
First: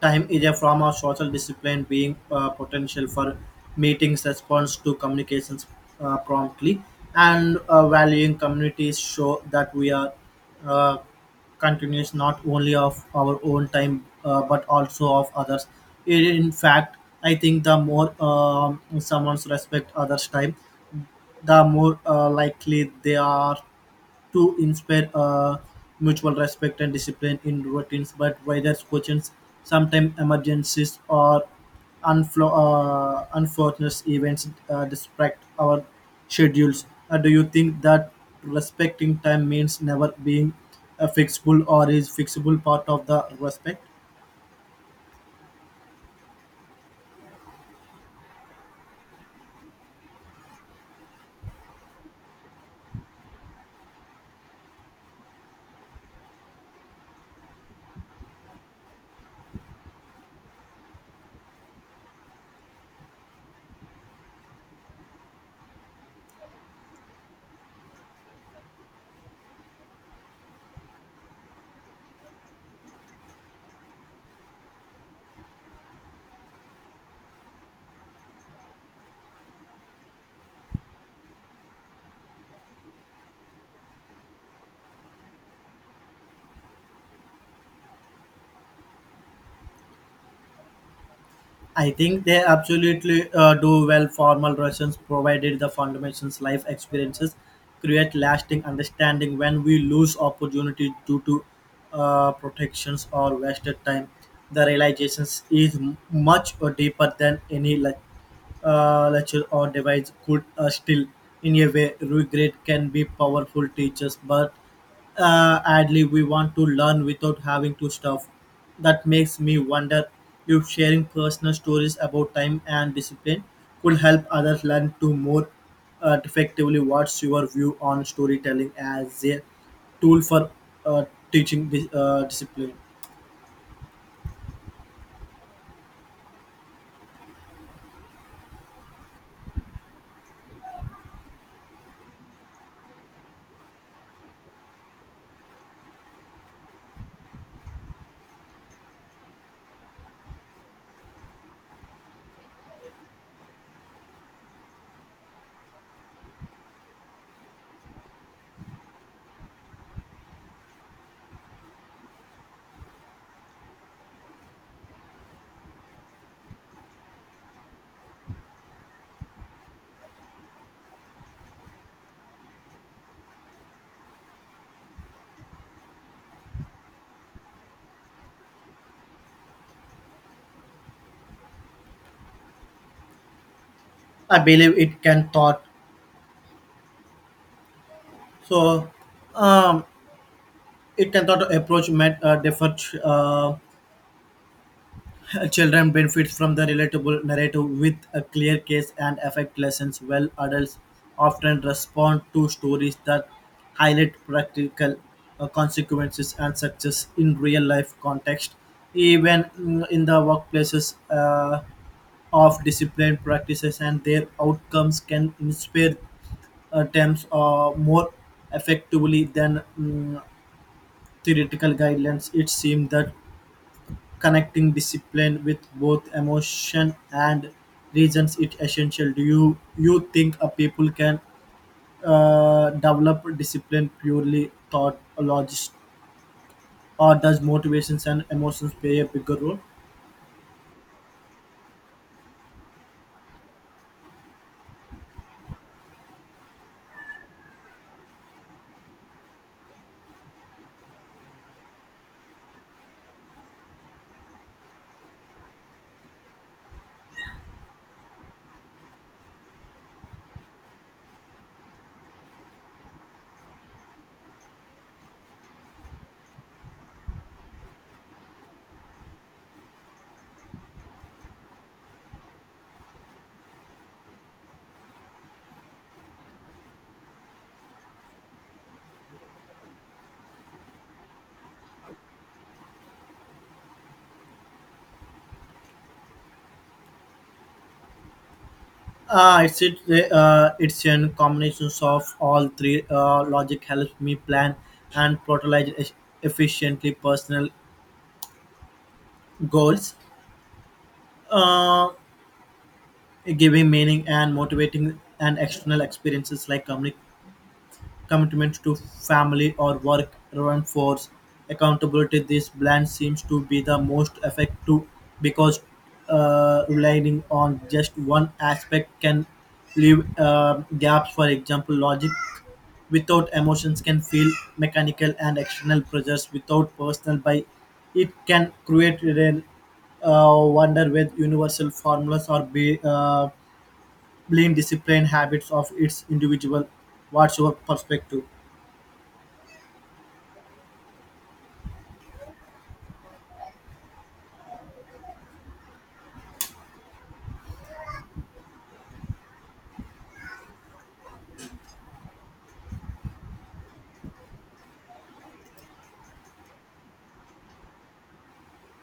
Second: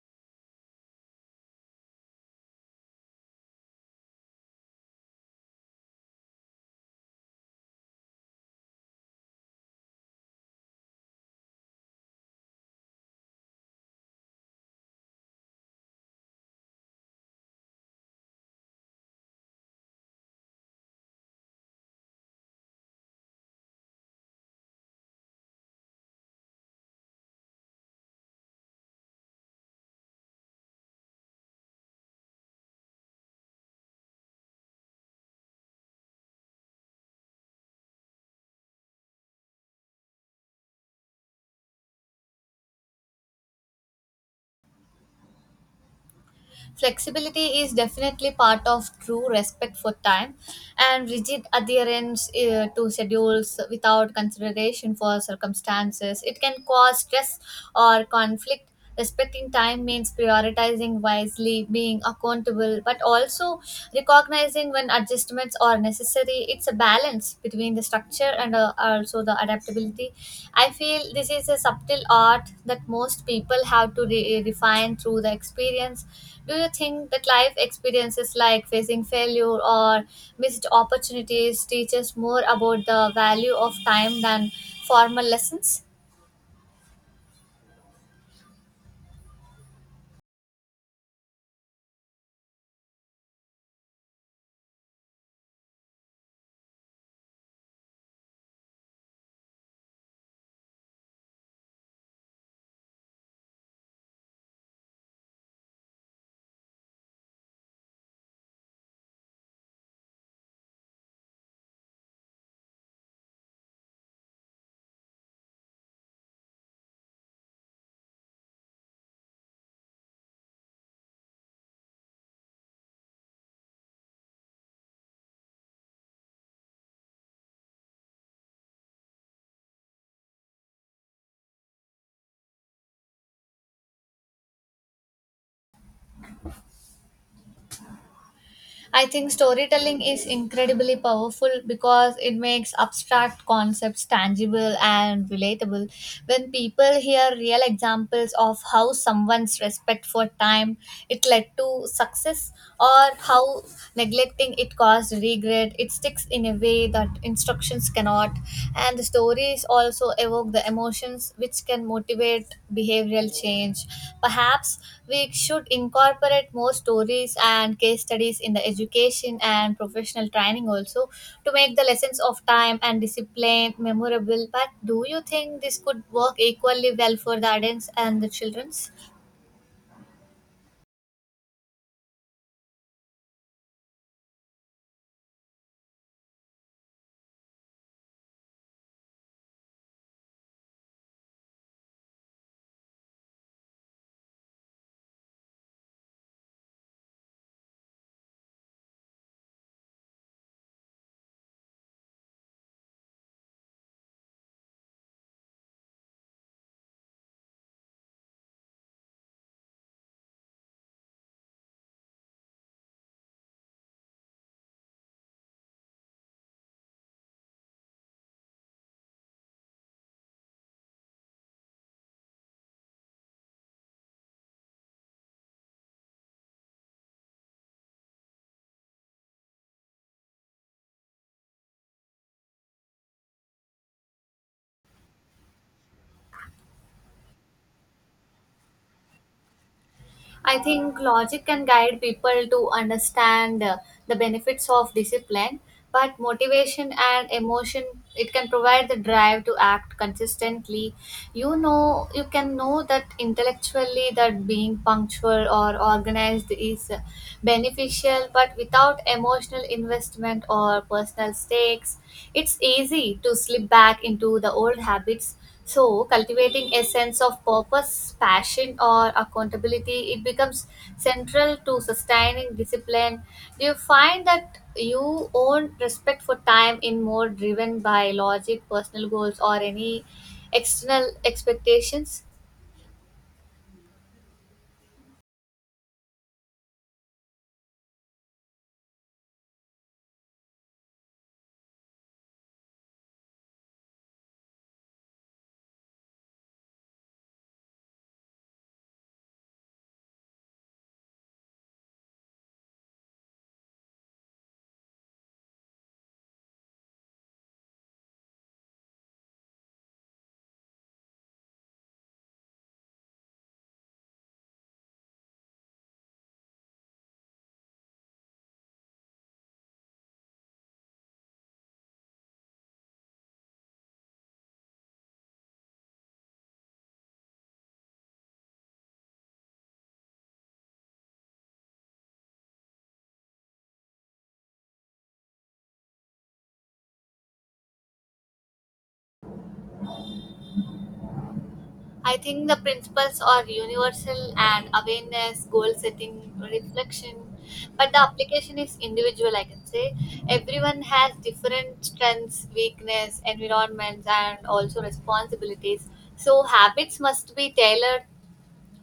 S2: time is a form of social discipline, being potential for meetings, response to communications promptly, and valuing communities show that we are uh, continuous not only of our own time but also of others. In fact, I think the more someone's respect others' time, the more likely they are to inspire mutual respect and discipline in routines, but whether questions, sometimes emergencies or unfortunate events distract our schedules. Do you think that respecting time means never being a fixable, or is fixable part of the respect?
S1: Flexibility is definitely part of true respect for time, and rigid adherence to schedules without consideration for circumstances, it can cause stress or conflict. Respecting time means prioritizing wisely, being accountable, but also recognizing when adjustments are necessary. Necessary, it's a balance between the structure and also the adaptability. I feel this is a subtle art that most people have to refine through the experience. Do you think that life experiences like facing failure or missed opportunities teach us more about the value of time than formal lessons?
S2: I think they absolutely do well. Formal relations, provided the foundation's life experiences, create lasting understanding. When we lose opportunity due to protections or wasted time, the realizations is much or deeper than any lecture or device could still. In a way, regret can be powerful teachers, but ad lib we want to learn without having to stuff. That makes me wonder if sharing personal stories about time and discipline could help others learn to more effectively. What's your view on storytelling as a tool for uh, teaching discipline?
S1: I think storytelling is incredibly powerful because it makes abstract concepts tangible and relatable. When people hear real examples of how someone's respect for time, it led to success, or how neglecting it caused regret, it sticks in a way that instructions cannot. And the stories also evoke the emotions which can motivate behavioral change. Perhaps we should incorporate more stories and case studies in the education and professional training also, to make the lessons of time and discipline memorable. But do you think this could work equally well for the adults and the children's?
S2: I believe it can thought so. Um, it can thought approach met different children benefit from the relatable narrative with a clear case and effect lessons, while adults often respond to stories that highlight practical consequences and success in real life context. Even in the workplaces of discipline practices and their outcomes can inspire attempts more effectively than theoretical guidelines. It seems that connecting discipline with both emotion and reasons it essential. Do you think a people can develop discipline purely thought or logist, or does motivations and emotions play a bigger role?
S1: I think logic can guide people to understand the benefits of discipline, but motivation and emotion, it can provide the drive to act consistently. You know, you can know that intellectually, that being punctual or organized is beneficial, but without emotional investment or personal stakes, it's easy to slip back into the old habits. So, cultivating a sense of purpose, passion, or accountability, it becomes central to sustaining discipline. Do you find that you own respect for time in more driven by logic, personal goals, or any external expectations?
S2: It's an combination of all three. Logic helps me plan and prioritize efficiently, personal goals uh, giving meaning and motivating, and external experiences like communication commitment to family or work reinforce accountability. This blend seems to be the most effective because relying on just one aspect can leave gaps. For example, logic without emotions can feel mechanical, and external pressures without personal by it can create a wonder with universal formulas or be blame discipline habits of its individual. What's your perspective?
S1: I think the principles are universal, and awareness, goal setting, reflection, but the application is individual, I can say. Everyone has different strengths, weakness, environments, and also responsibilities. So habits must be tailored.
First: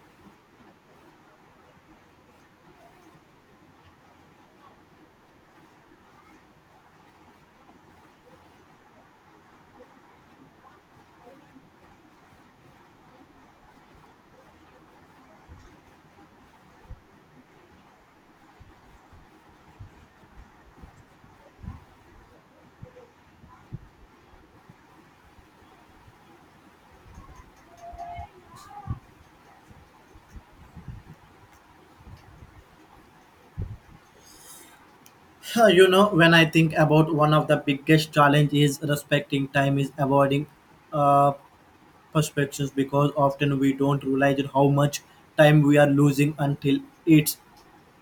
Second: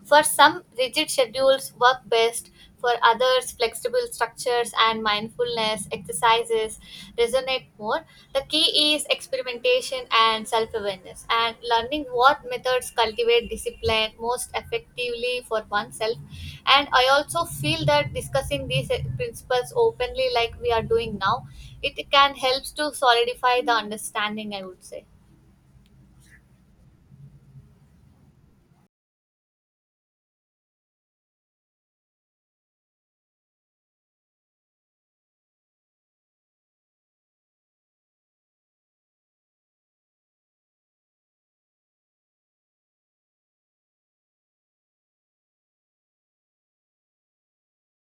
S1: For some, rigid schedules work best. For others, flexible structures and mindfulness exercises resonate more. The key is experimentation and self awareness, and learning what methods cultivate discipline most effectively for oneself. And I also feel that discussing these principles openly, like we are doing now, it can help to solidify the understanding, I would say.
S2: You know, when I think about one of the biggest challenge is respecting time is avoiding uh, perspectives, because often we don't realize how much time we are losing until it's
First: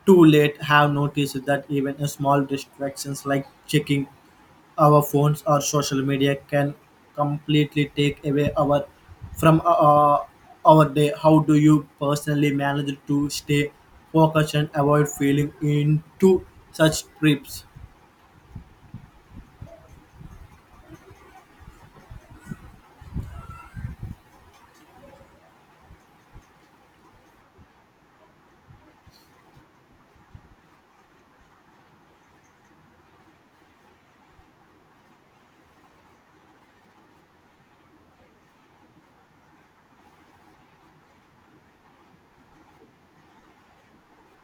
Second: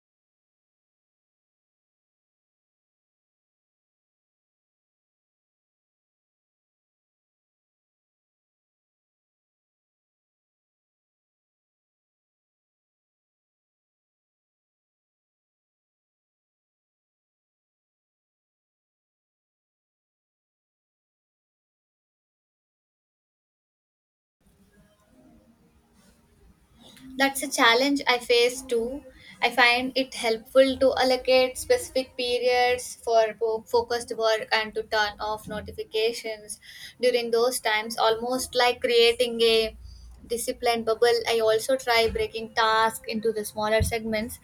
S2: too late. Have noticed that even a small distractions like checking our phones or social media can completely take away our from our day. How do you personally manage to stay focused and avoid feeling into such trips?
S1: That's a challenge I face too. I find it helpful to allocate specific periods for focused work and to turn off notifications during those times, almost like creating a disciplined bubble. I also try breaking tasks into the smaller segments,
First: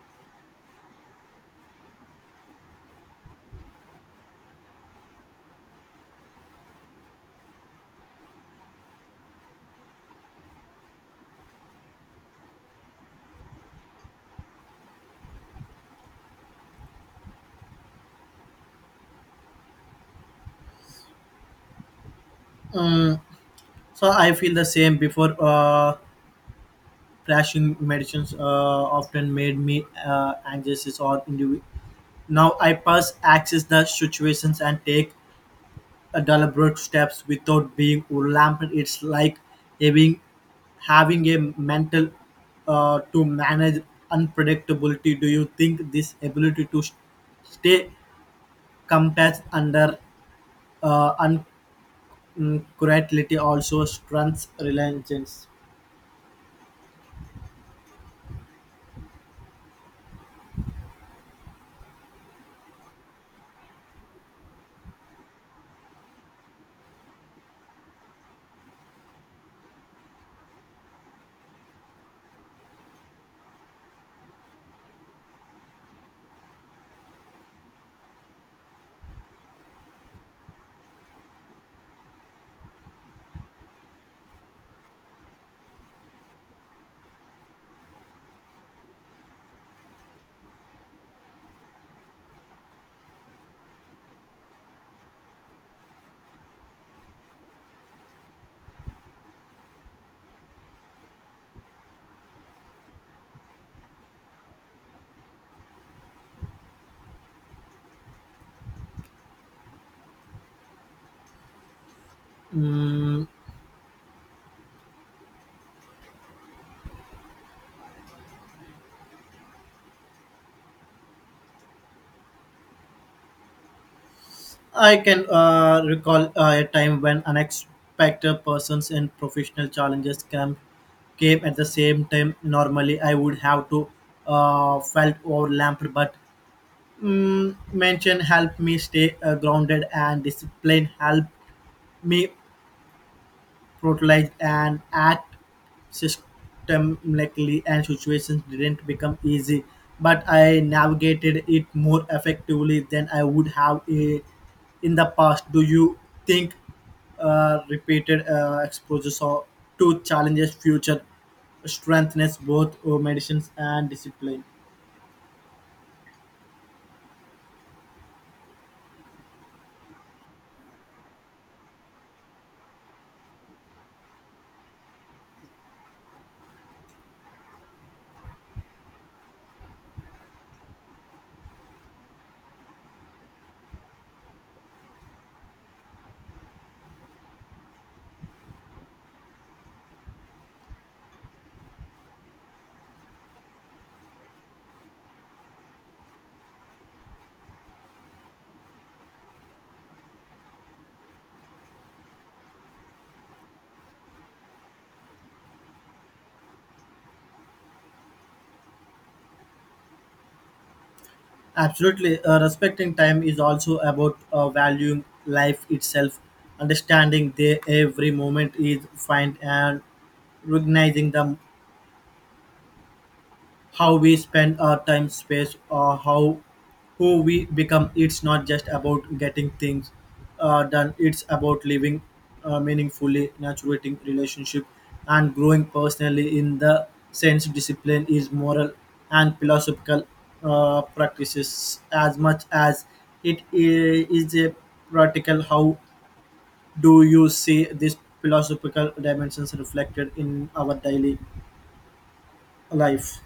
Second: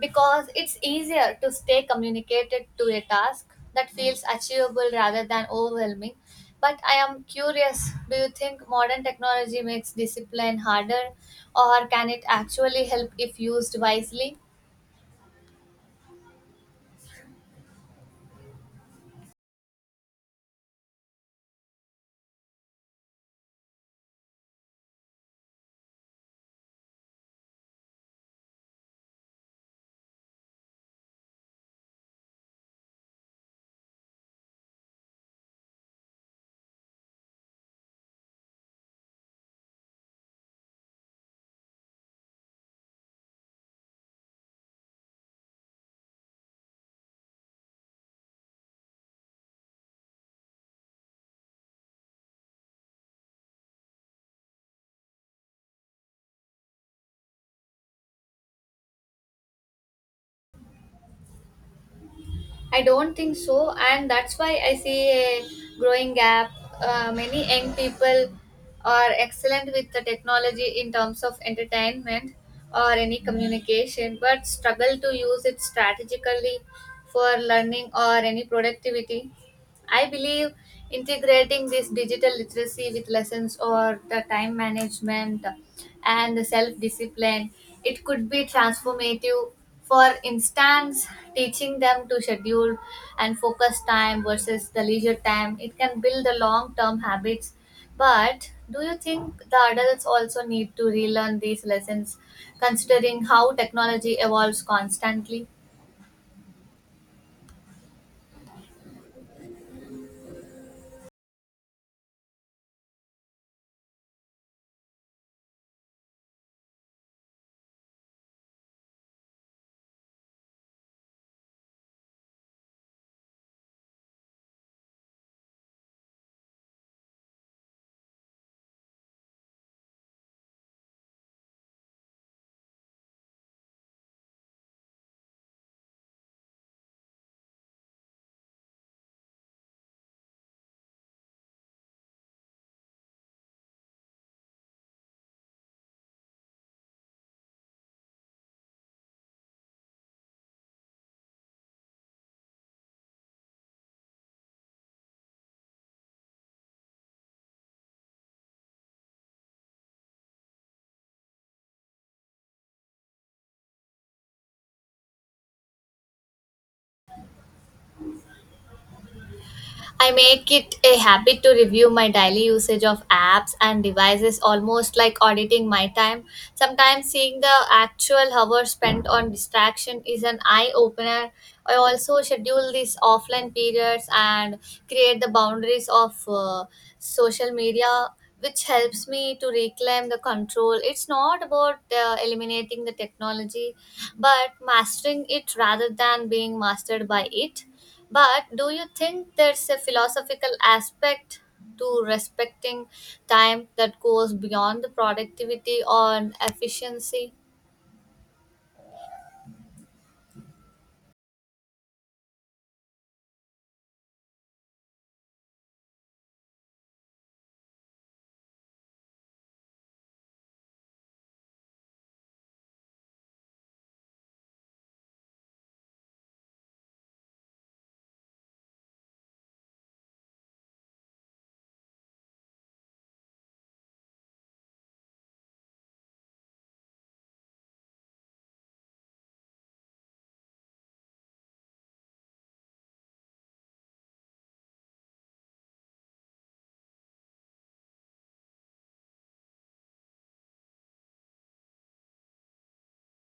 S1: because it's easier to stay communicated to a task that feels achievable rather than overwhelming. But I am curious, do you think modern technology makes discipline harder, or can it actually help if used wisely?
S2: Mm, so I feel the same before crashing medicines often made me anxious or individual. Now I pass access the situations and take deliberate steps without being overwhelmed. It's like having having a mental to manage unpredictability. Do you think this ability to stay compassed under uh, uncertainty also strengthens reliance?
S1: I don't think so, and that's why I see a growing gap. Many young people are excellent with the technology in terms of entertainment or any communication, but struggle to use it strategically for learning or any productivity. I believe integrating this digital literacy with lessons or the time management and the self discipline, it could be transformative. For instance, teaching them to schedule and focus time versus the leisure time, it can build the long term habits. But do you think the adults also need to relearn these lessons, considering how technology evolves constantly?
S2: Mm, I can recall a time when unexpected persons and professional challenges came at the same time. Normally, I would have to felt overwhelmed, but mention helped me stay grounded, and discipline helped me prioritize and act systemically, and situations didn't become easy, but I navigated it more effectively than I would have in the past. Do you think repeated exposures or to challenges future strengthens both medicines and discipline?
S1: I make it a habit to review my daily usage of apps and devices, almost like auditing my time. Sometimes seeing the actual hours spent on distraction is an eye opener. I also schedule these offline periods and create the boundaries of social media, which helps me to reclaim the control. It's not about eliminating the technology, but mastering it rather than being mastered by it. But do you think there's a philosophical aspect to respecting time that goes beyond the productivity or efficiency?
S2: Absolutely, respecting time is also about valuing life itself, understanding the every moment is fine, and recognizing the how we spend our time, space, or how who we become. It's not just about getting things done. It's about living meaningfully, nurturing relationship, and growing personally. In the sense, discipline is moral and philosophical practices as much as is a practical. How do you see these philosophical dimensions reflected in our daily life?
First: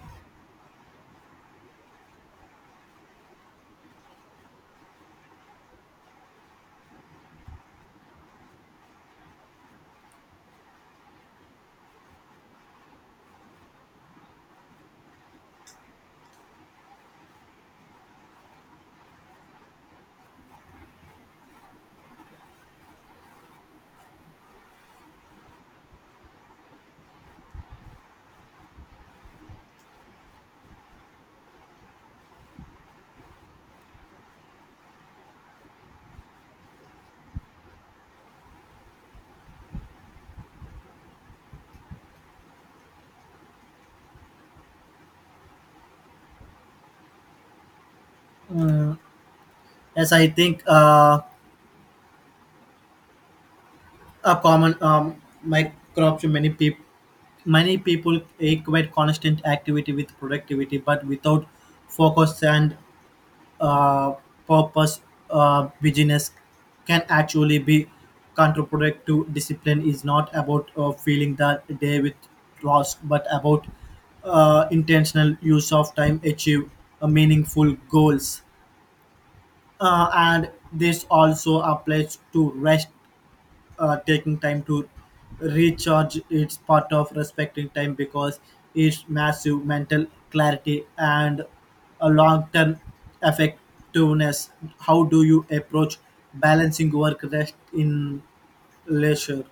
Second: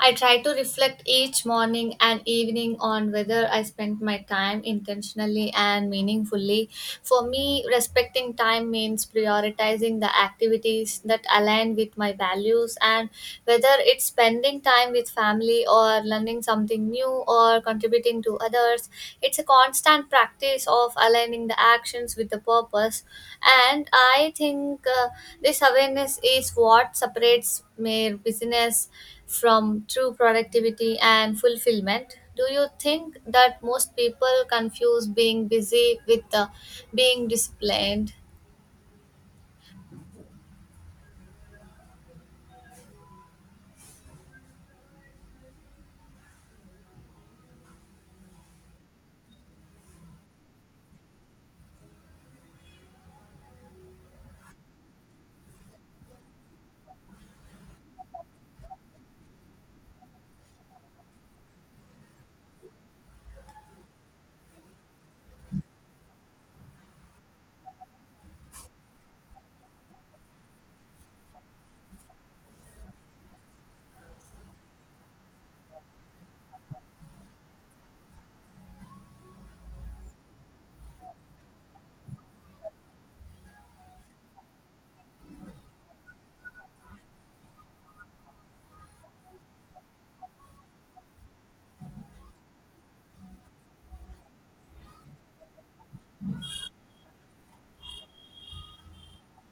S1: I try to reflect each morning and evening on whether I spent my time intentionally and meaningfully. For me, respecting time means prioritizing the activities that align with my values, and whether it's spending time with family or learning something new or contributing to others. It's a constant practice of aligning the actions with the purpose. And I think this awareness is what separates mere business from true productivity and fulfillment. Do you think that most people confuse being busy with being disciplined?
S2: Mm, as I think a common microbe to many people. Many people equate constant activity with productivity, but without focus and uh, purpose, busyness can actually be counterproductive. Discipline is not about filling the day with tasks, but about intentional use of time achieve meaningful goals. And this also applies to rest, taking time to recharge. It's part of respecting time because it's massive mental clarity and a long-term effectiveness. How do you approach balancing work rest in leisure?